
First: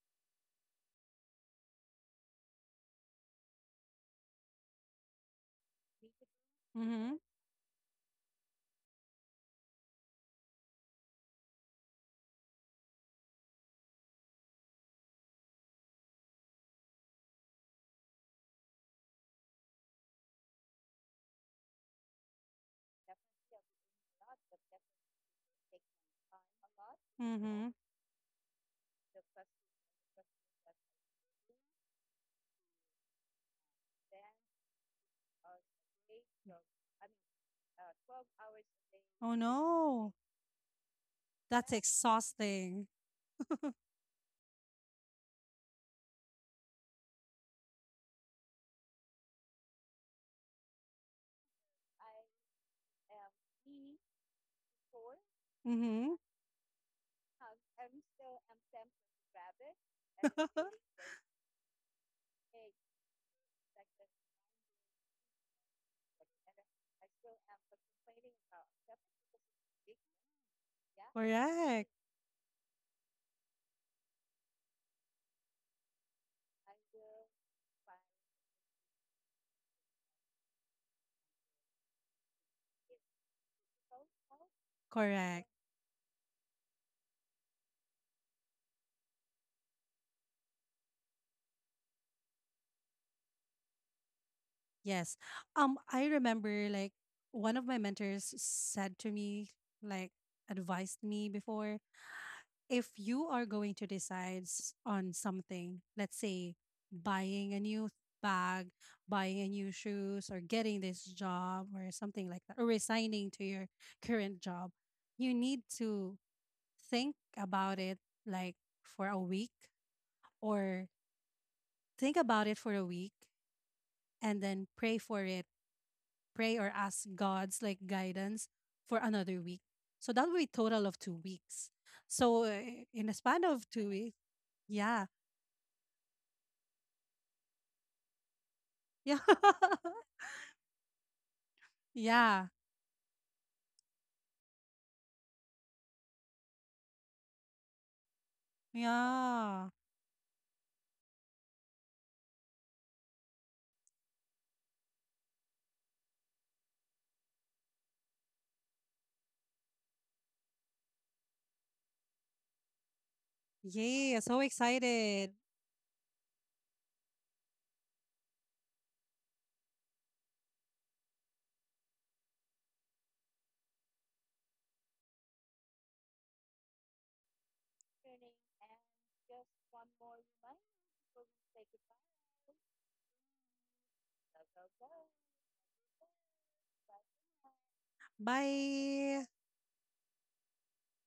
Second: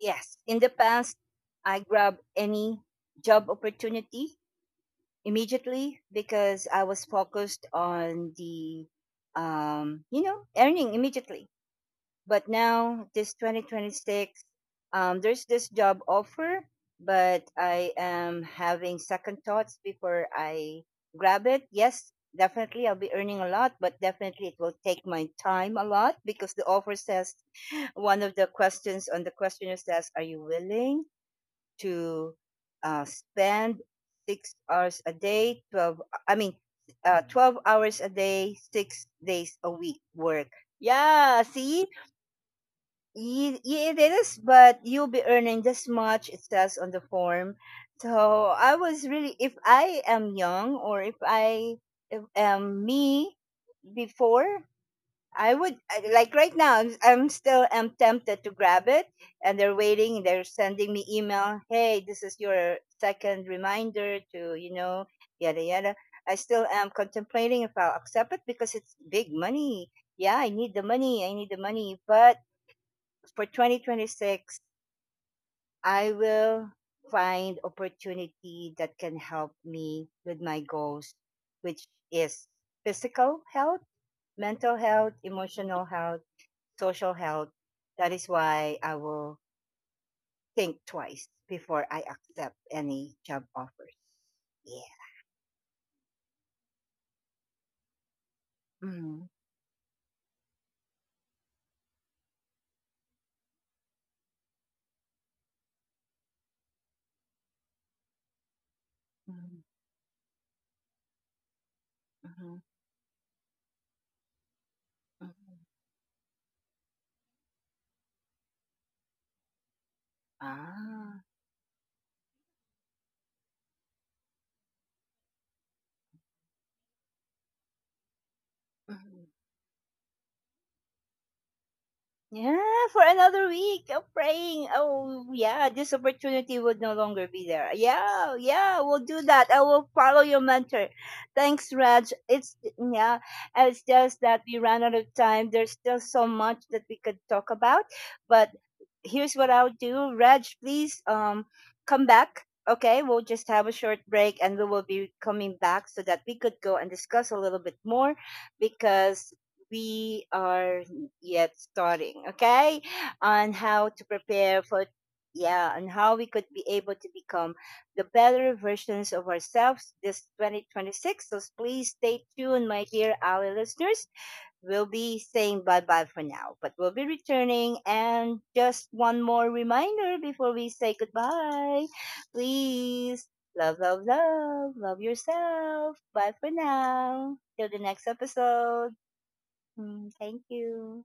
S1: yes, in the past, I grab any job opportunity immediately because I was
S2: Mhm.
S1: focused on the earning immediately. But now, this 2026, there's this job offer, but I am having second thoughts before I grab it. Yes, definitely, I'll be earning a lot, but definitely it will take my time a lot because the offer says
S2: Mhm.
S1: one of the questions on the questionnaire says, are you willing to, spend 6 hours a day, 12, I mean, 12 hours a day, six
S2: Oh
S1: days a week,
S2: no.
S1: work? Yeah,
S2: That's
S1: see.
S2: exhausting.
S1: It is, but you'll be earning this much, it says on the form. So I was really, if I am young, or if I, if,
S2: I
S1: am me before, I
S2: am
S1: would,
S2: Mm-hmm.
S1: like right now, I'm still am tempted to grab it, and they're waiting, they're sending me email, hey, this is your second reminder to, yada, yada. I still am contemplating if I'll accept it because it's big money. Yeah, I need the money. I need the
S2: Correct.
S1: money. But for 2026, I will find opportunity that can help me with my goals, which is physical health, mental health,
S2: Correct.
S1: emotional health, social health. That is why I will think twice before I accept any job offers. Yeah.
S2: Yes. I remember like one of my mentors said to
S1: Mm-hmm.
S2: me, like advised me before, if you are going to decide on something, let's say buying a new bag, buying a new shoes, or getting this job or something like that,
S1: Mm-hmm.
S2: or resigning to your current job, you
S1: Mm-hmm.
S2: need to think about it like for a week, or
S1: Ah.
S2: think about it for a week and then pray for it. Pray or ask God's like guidance for
S1: Mm-hmm.
S2: another week. So that will be total of 2 weeks. So
S1: Yeah, for
S2: in a span
S1: another
S2: of two
S1: week of
S2: weeks,
S1: praying.
S2: yeah.
S1: Oh, yeah, this opportunity would no longer be there. Yeah, yeah, we'll
S2: Yeah.
S1: do that. I will follow your mentor. Thanks, Raj.
S2: Yeah.
S1: Yeah, it's just that we ran out of time. There's still so much that we could talk about, but here's what
S2: Yeah.
S1: I'll do. Raj, please, come back. Okay, we'll just have a short break and we will be coming back so that we could go and discuss a little bit more, because we are yet starting, okay? On how to
S2: Yeah. So
S1: prepare for,
S2: excited.
S1: yeah, and how we could be able to become the better versions of ourselves this 2026. So please stay tuned, my dear Ali listeners. We'll be saying bye bye for now, but we'll be returning. And just one more reminder before we say goodbye, please love, love, love, love yourself. Bye for now. Till the next episode.
S2: Bye.
S1: Mm, thank you.